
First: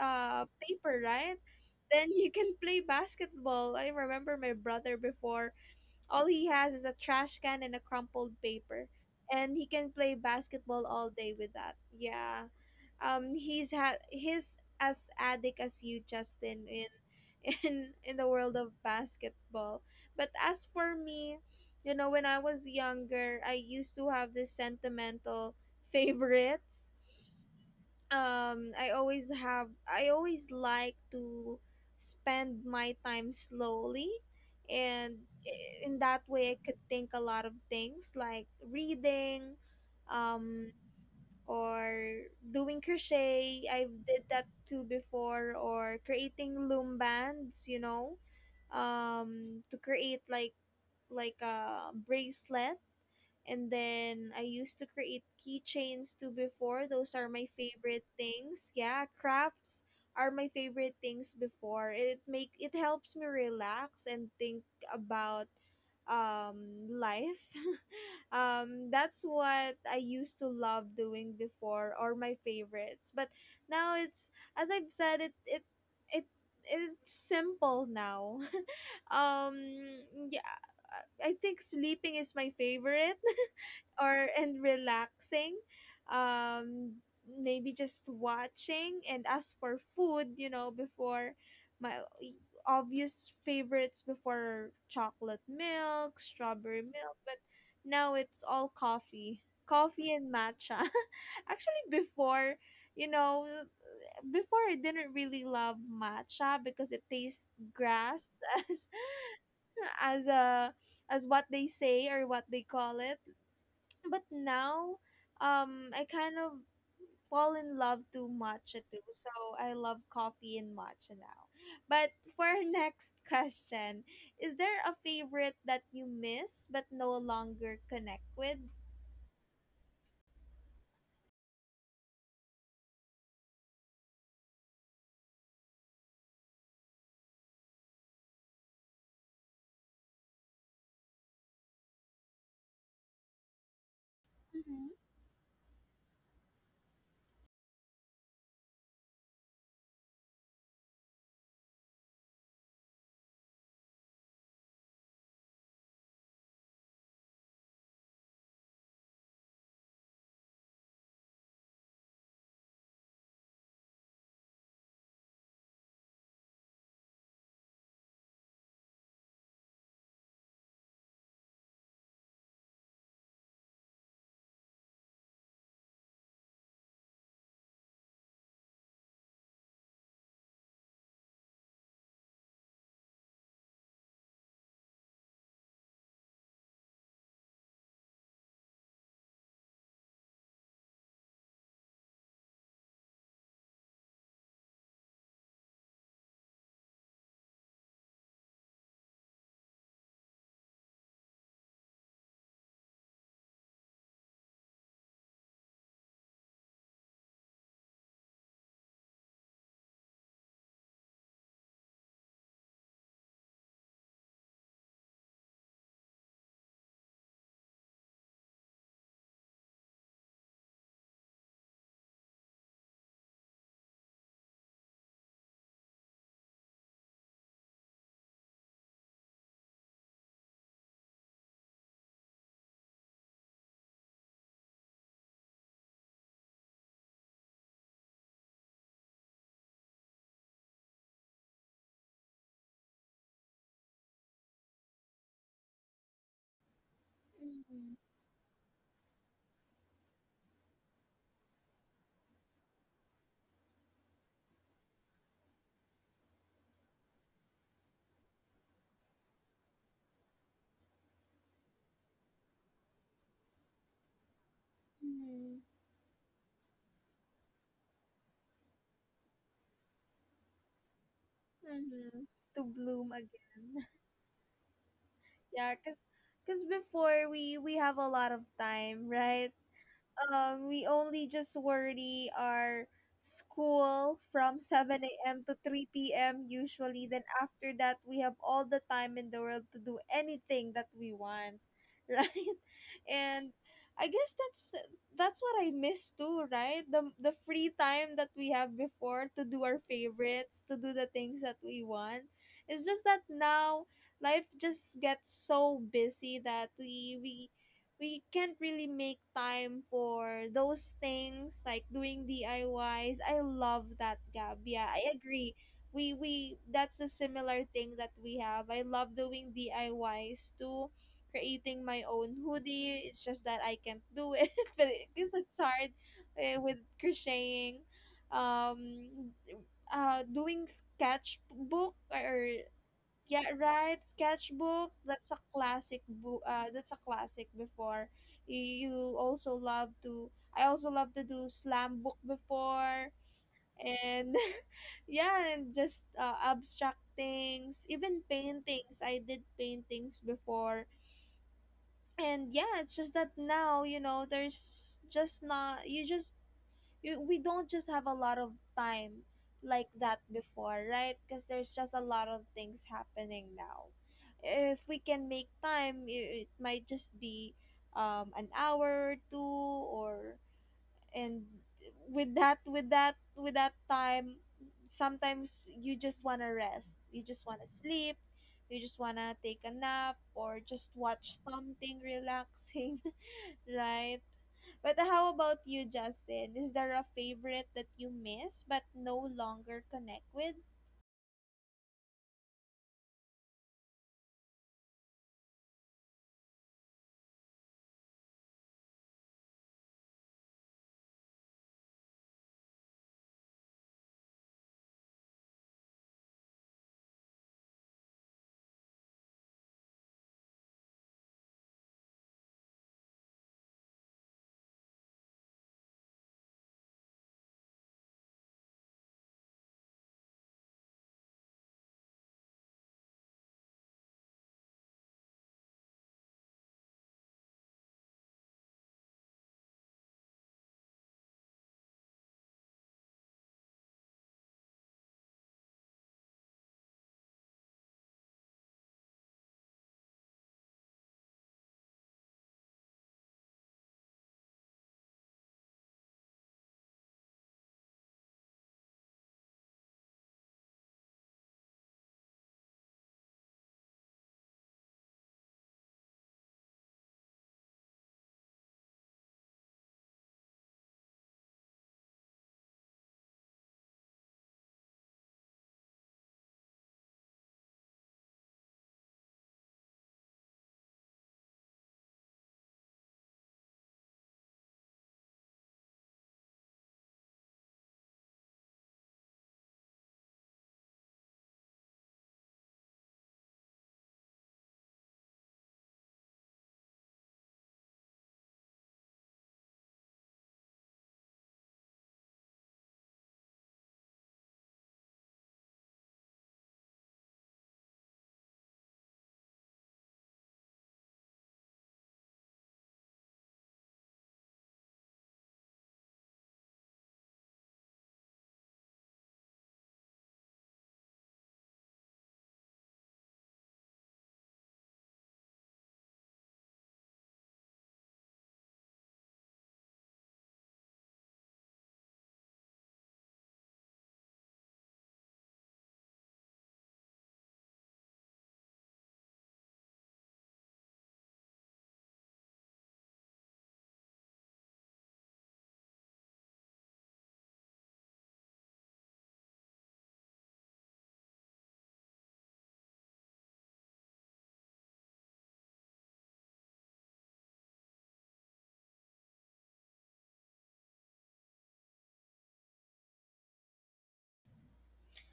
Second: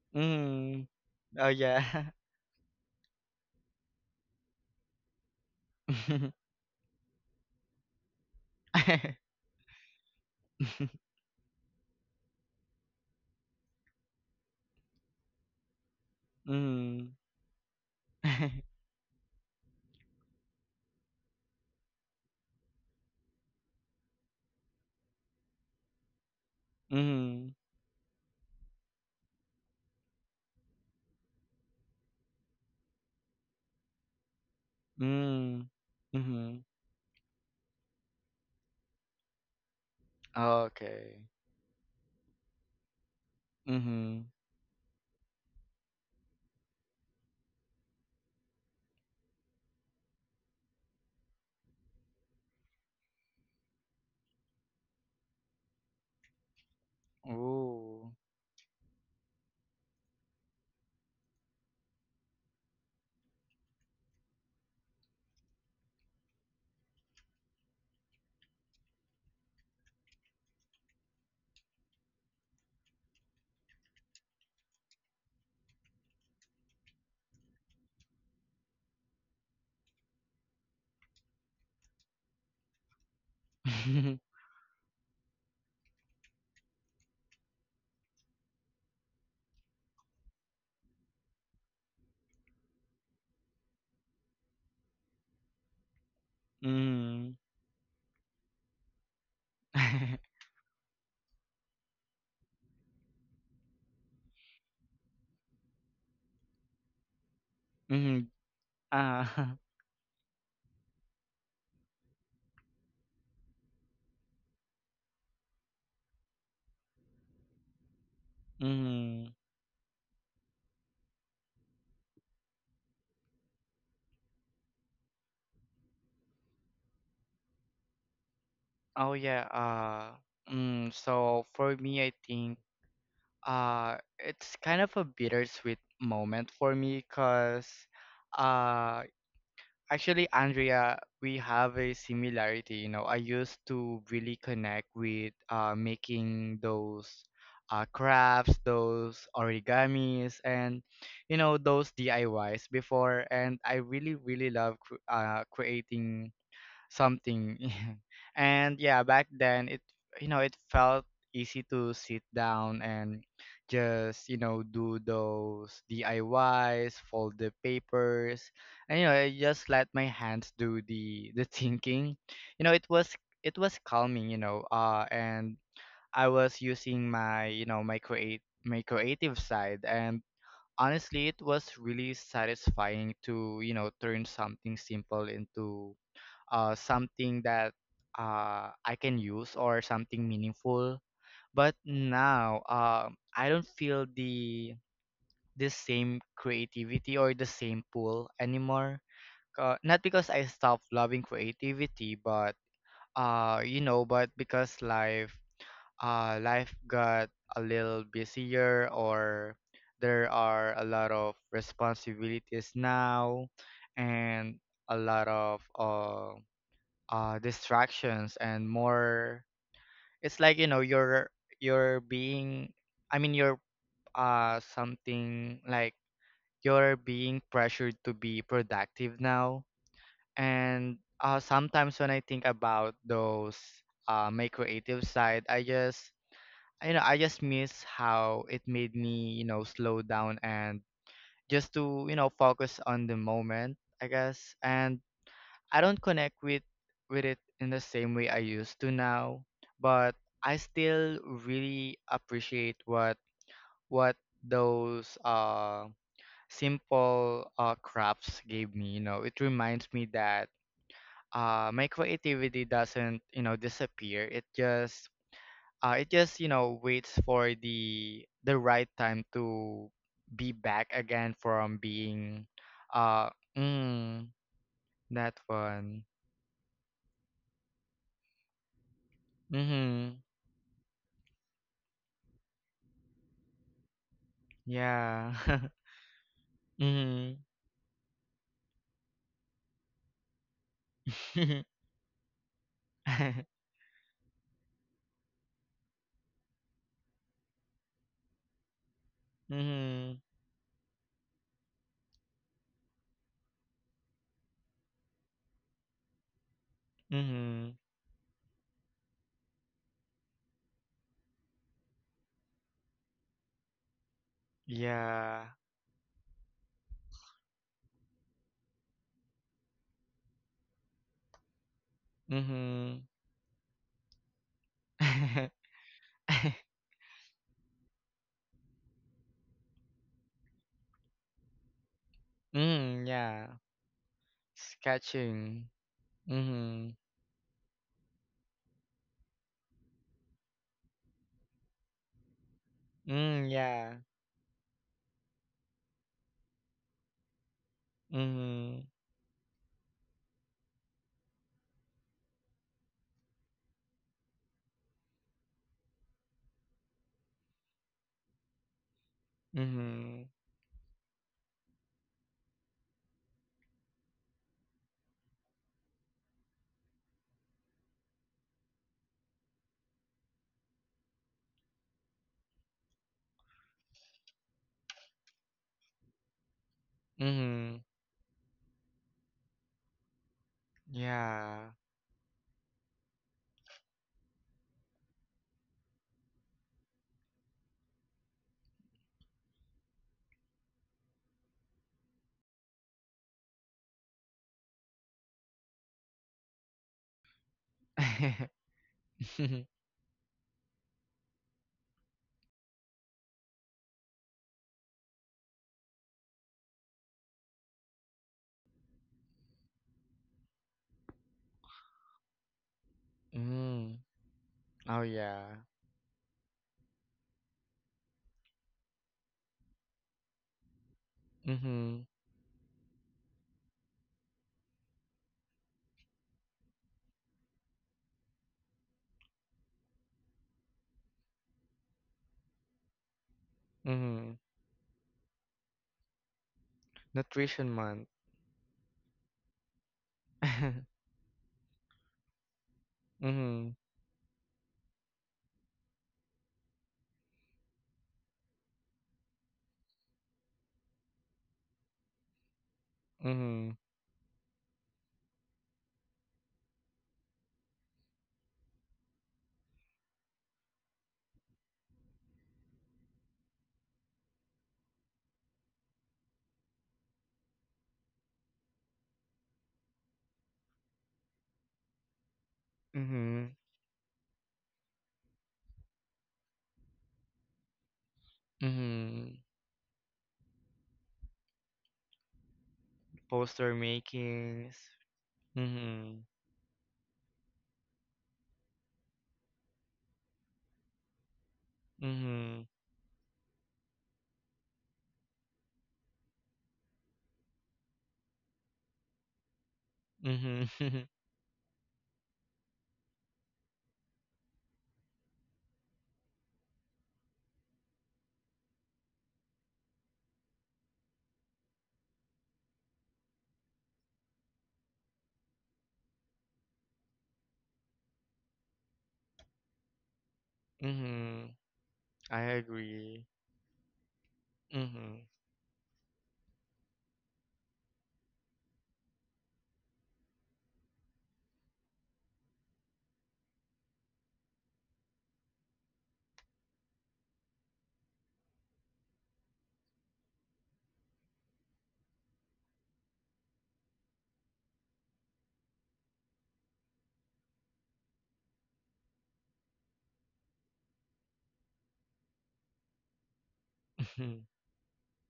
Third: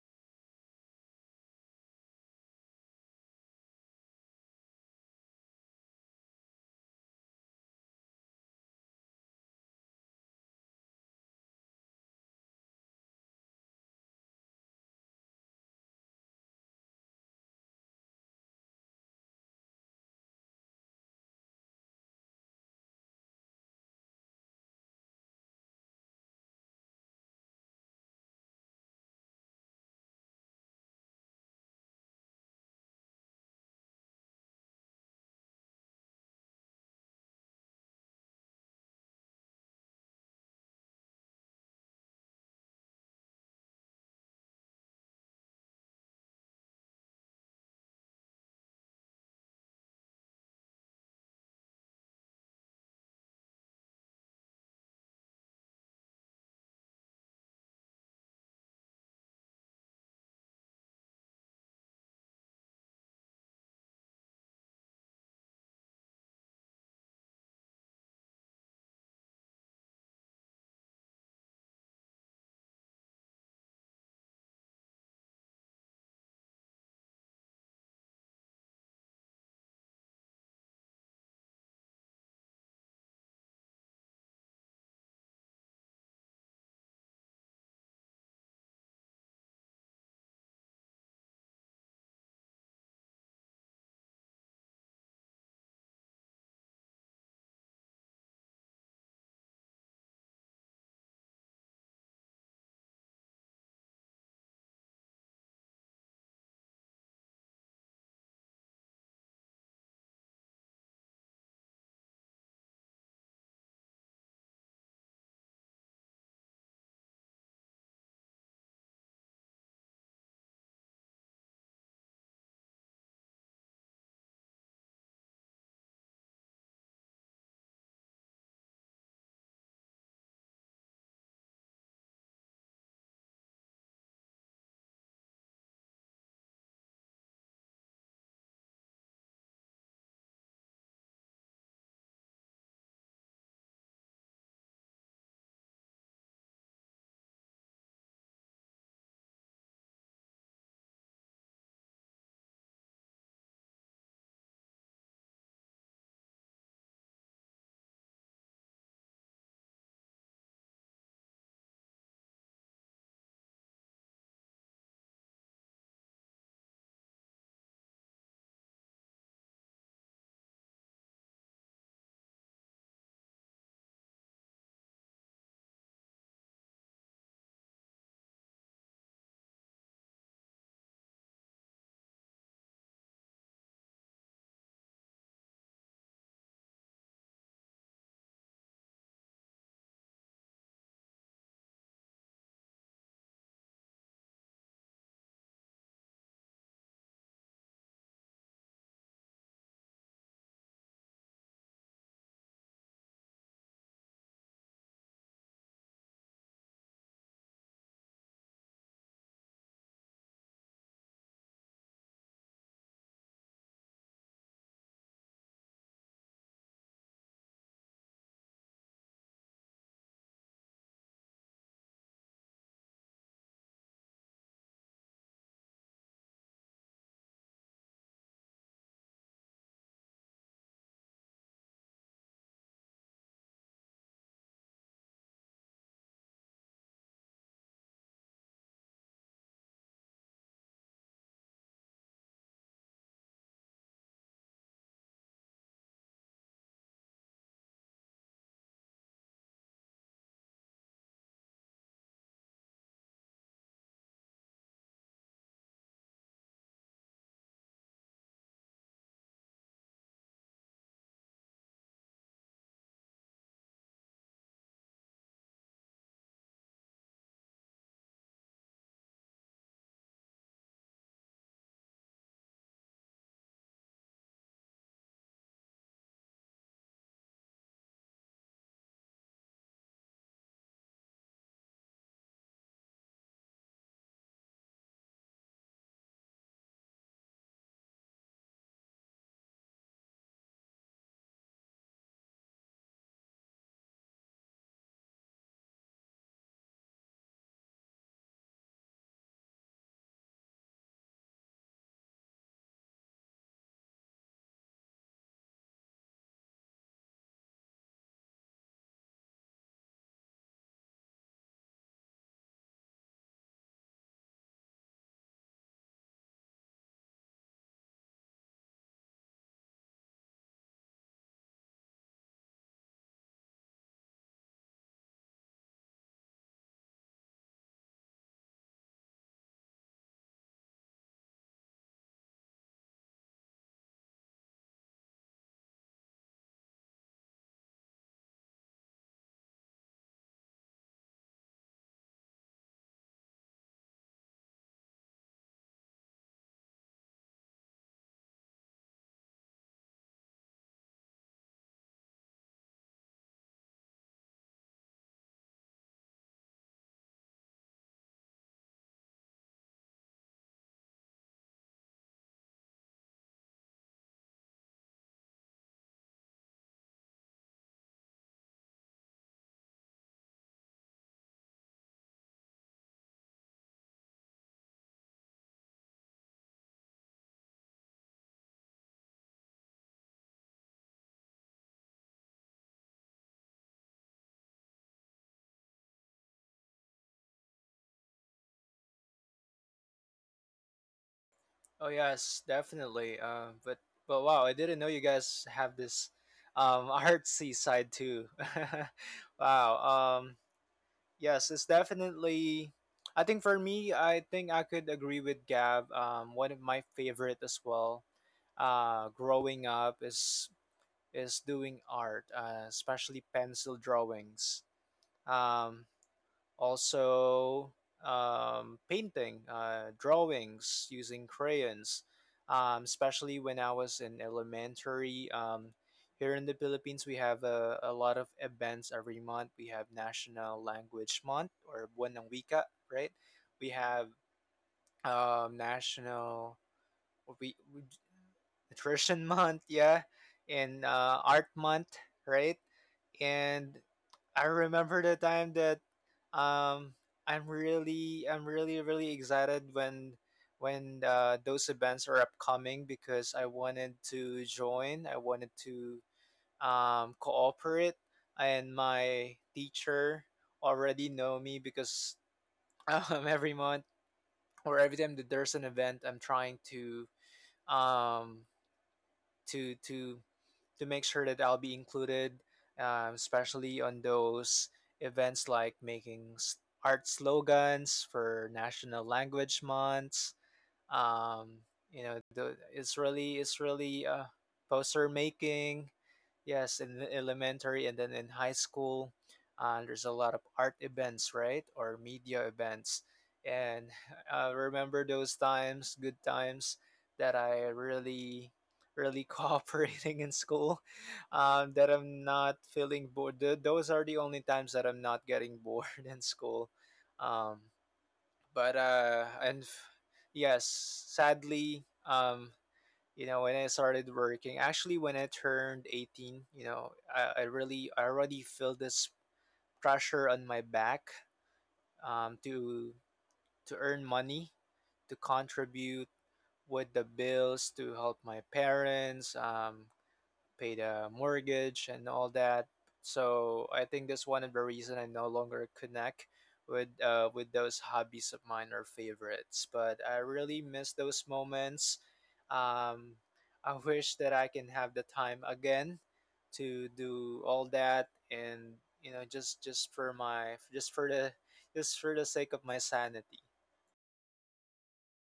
Mhm.
paper, right?
Oh yeah.
Then you can play basketball. I remember my brother before, all he has is a trash can and a crumpled paper, and he can play basketball all day with that. Yeah, he's as addict as you, Justin, in
Mhm.
in the world of basketball. But as for me, you know, when I was younger, I used to have this sentimental favorites.
Mhm.
I always like to spend my time slowly, and
Mhm.
in that way I
Mhm.
could think a lot of things, like reading, um
Okay.
or doing crochet. I did
Mhm.
that too before, or creating loom bands, you know, to create like a bracelet, and then I used to create keychains too before. Those are my favorite
Ooh.
things. Yeah, crafts are my favorite things before. It helps me relax and think about um life. That's what I used to love doing before, or my favorites. But now it's, as I've said, it it's simple now. um yeah, I think sleeping is my favorite. Or and relaxing, um maybe just watching. And as for food, you know, before my obvious favorites before, chocolate milk, strawberry milk, but
Mhm.
now it's all Coffee
Mhm.
and matcha. Actually before, you know, before I didn't really love matcha because it tastes grass, as
Ah.
as a as what they say or what they call it. But now I kind of fall in love to matcha too. So
Mhm.
I love coffee and matcha now. But for our next question, is there a favorite that you miss but no longer connect with?
Oh yeah. So for me, I think it's kind of a bittersweet moment for me, cause uh, actually, Andrea, we have a similarity. You know, I used to really connect
Mm-hmm.
with making those crafts, those origamis, and you know those DIYs before. And I really, really love creating something and yeah, back then, it you know it felt easy to sit down and just you know do those DIYs, fold the papers, and you know I just let my hands do the thinking. You know it was calming, you know, and I was using my, you know, my create my creative side, and honestly, it was really satisfying to, you know, turn something simple into something that I can use, or something meaningful. But now, I don't feel the same creativity or the same pull anymore. Not because I stopped loving creativity, but you know, but because life, life got a little busier, or there are a lot of responsibilities now, and a lot of distractions, and more, it's like, you know, you're being I mean you're something like, you're being pressured to be productive now. And sometimes when I think about those, my creative side, I just, you know, I just miss how it made me, you know, slow down and just to, you know, focus on the moment, I guess. And I don't connect with it in the
Mm-hmm.
same way I used to now, but I still really appreciate what those simple crafts gave me. You know, it reminds me that my creativity doesn't, you know, disappear. It just
Mm-hmm.
it just, you know, waits for the right time to be back again from
Mm-hmm.
being
To bloom
uh
again.
mm, that
Yeah, cause,
one.
cause before we have a lot of time, right?
Mm-hmm.
We only just worry our school from 7
Yeah.
a.m. to 3 p.m. usually. Then
Mhm.
after that, we have all the time in the world to do anything that we want, right? And I guess that's what I miss too, right? The free time that we have before to do our
Mhm.
favorites, to do the things that we want. It's just that now life just gets so busy that we we
Mhm.
we can't really make time for those things like doing DIYs. I Ys. I love that, Gab. Yeah, I
Yeah.
agree. We that's a similar thing that we have. I love doing DIYs too. Creating my own hoodie.
Mhm.
It's just that I can't do it, but because it's hard, eh, with crocheting. Um, doing sketchbook or
Mm,
yeah,
yeah.
right. Sketchbook. That's a
Sketching.
classic book. That's a
Mhm.
classic. Before you also love to. I also love to do slam book before,
Mm, yeah.
and yeah, and just abstract things, even
Mhm.
paintings. I did paintings before, and yeah, it's just that now you know there's just not, you just we don't just have a lot of time like that
Mhm.
before, right? Because there's just a lot of things happening now. If we can make time, it might just be an hour or two, or and with that time sometimes you just want to rest, you just want to
Mhm.
sleep, you just want to take a nap or just watch
Yeah.
something relaxing. Right. But how about you, Justin, is there a favorite that you miss but no longer connect with?
Oh yes, definitely. But wow, I didn't know you guys have this artsy side too. Wow. Yes, it's definitely. I think for me, I think I could agree with Gab. One of my favorite as well. Growing up is doing art, especially pencil
Mm.
drawings.
Oh yeah.
Um, Also painting, drawings using
Mhm.
crayons, especially when I was in elementary. Here in the Philippines, we have a lot of events every month. We have National Language Month or Buwan ng Wika, right? We have
Mhm.
um, National
Nutrition
we, we,
month.
Nutrition Month, yeah, and Art Month, right?
Mhm.
And I remember the time that um I'm really really excited when those events are upcoming because I
Mhm.
wanted to join. I wanted to cooperate, and my teacher already know me because every month or every time that there's an event, I'm trying to um, to to to make sure that I'll be included,
Mhm.
especially on those events like making art slogans for national
Mhm.
language months, um you know the israeli
Poster
israeli
makings.
poster making,
Mhm.
yes, in the elementary and then in high school, there's a lot of art events, right, or media
Mhm.
events. And I remember those times, good times, that I really really cooperating in
Mhm.
school, that I'm not feeling bored. Th- those are the only times that I'm not getting bored in school, um, but uh and f- yes, sadly. You know when I started working, actually when I turned 18, you know I really I already feel this pressure on my back,
Mhm. I
to
agree.
earn money, to
Mhm.
contribute with the bills, to help my parents, pay the mortgage and all that. So I think that's one of the reason I no longer connect with those hobbies of mine or favorites. But I really miss those moments. Um, I wish that I can have the time again to do all that and you know just for my just for the sake of my sanity.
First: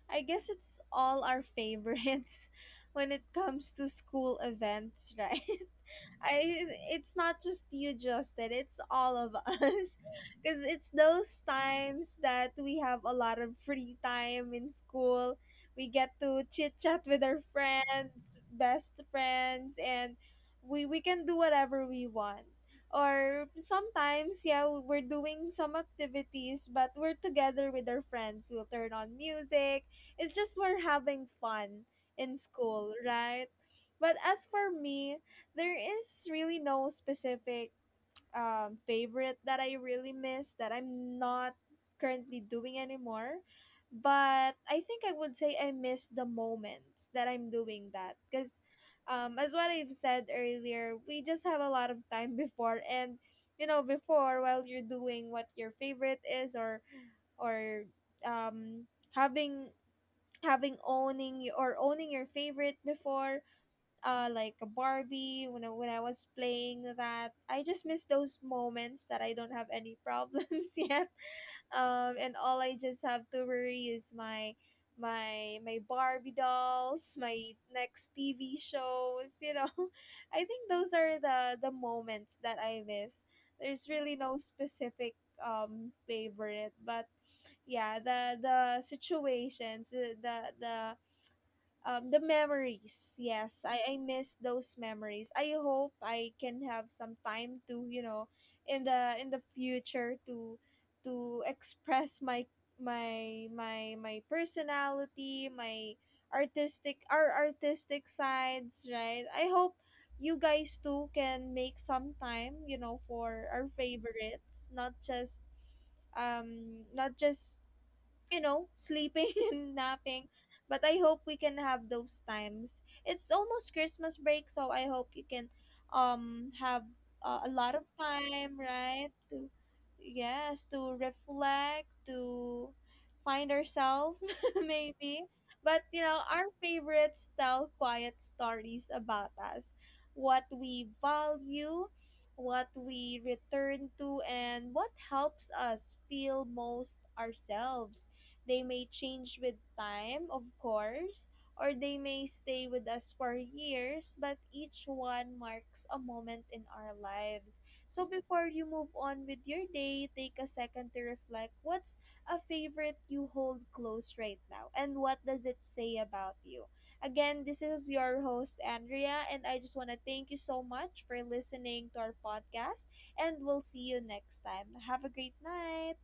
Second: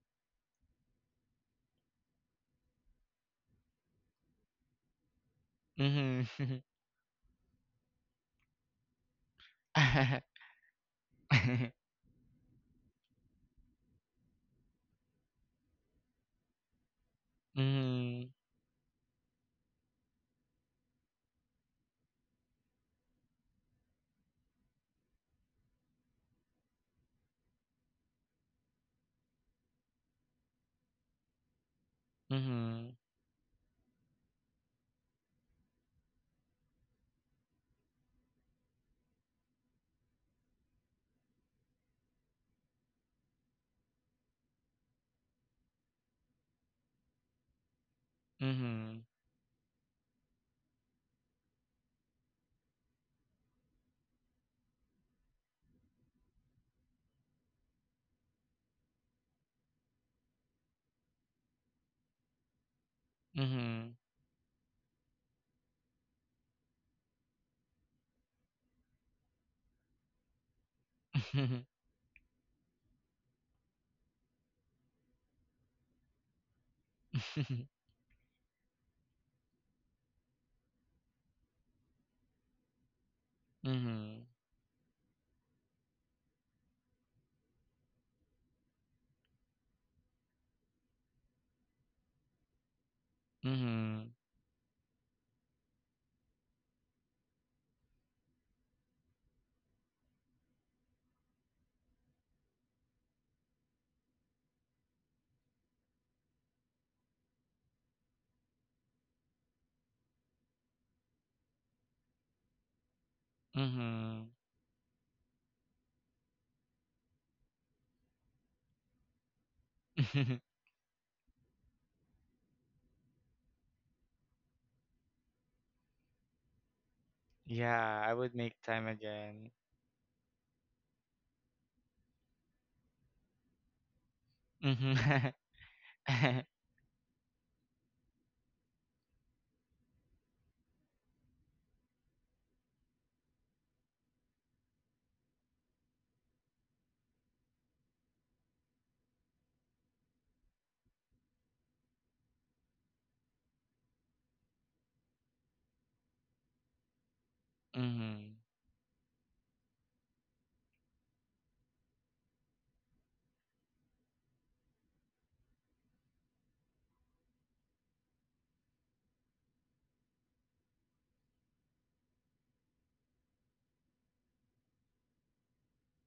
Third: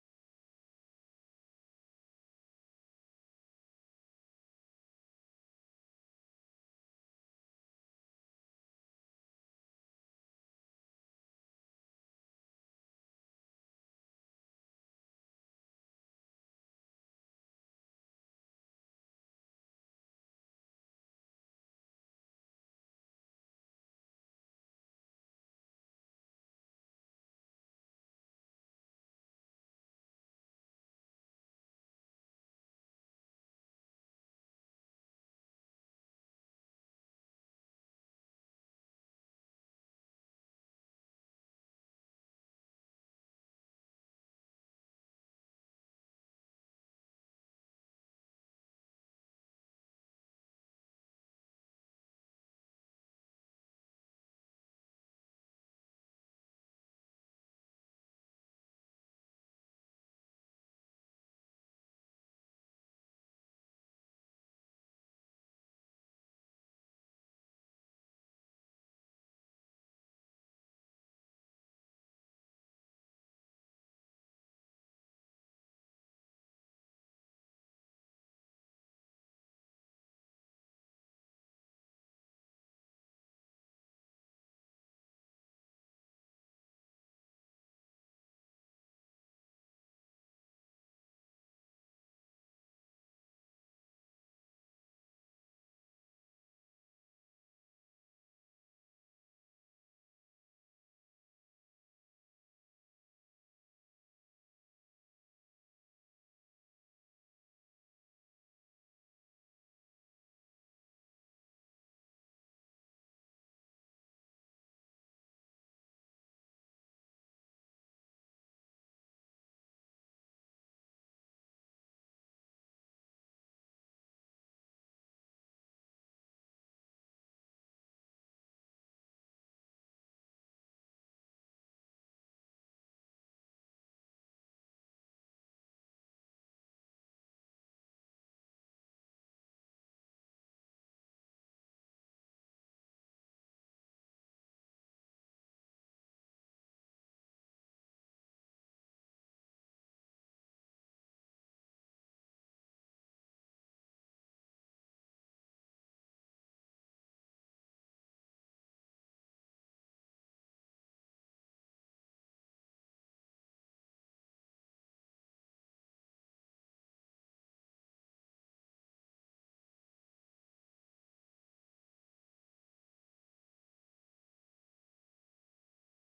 I guess it's all our favorites when it comes to school events, right?
Mhm.
I,
Mhm.
it's not just you, Justin. It's all of us, because it's those times that we have a lot of free time in school. We get to chit chat with our
Mhm.
friends, best friends, and we can do whatever we want. Or sometimes, yeah, we're doing some activities, but we're together with our friends. We'll turn on music. It's just we're having fun in school,
Mhm.
right? But as for me, there is really no specific favorite that I really miss that I'm not currently doing anymore. But I think I would say I miss the moments that I'm doing that because, as what I've said earlier, we just have a lot of time before, and you know, before while you're doing what your favorite is, or or um, having having owning your favorite before,
Mhm. Mhm.
uh, like a Barbie. When I was playing that, I just miss those moments that I don't have any problems yet, and all I just have to worry is my Barbie dolls, my next TV shows, you know. I think those are the moments that I miss. There's really
Mhm.
no specific favorite, but yeah, the situations, the memories, yes, I
Mhm.
miss those memories. I hope I can have some time to, you know, in the future to express my personality, my artistic, our artistic sides, right? I hope you guys too can make some time, you know, for our
Mhm.
favorites, not just not just you know, sleeping and napping. But I hope we can have those times. It's almost Christmas break, so I hope you can have a lot of
Yeah, I would make
time,
time
right? To
again.
yes, to reflect, to find ourselves maybe.
Mhm.
But you know, our favorites tell quiet stories about us, what we value, what we return to, and what helps us feel most ourselves. They may change with time, of course, or they may stay with us for years, but each one marks a moment in our lives. So
Mhm.
before you move on with your day, take a second to reflect what's a favorite you hold close right now and what does it say about you. Again, this is your host, Andrea, and I just want to thank you so much for listening to our podcast, and we'll see you next time. Have a great night.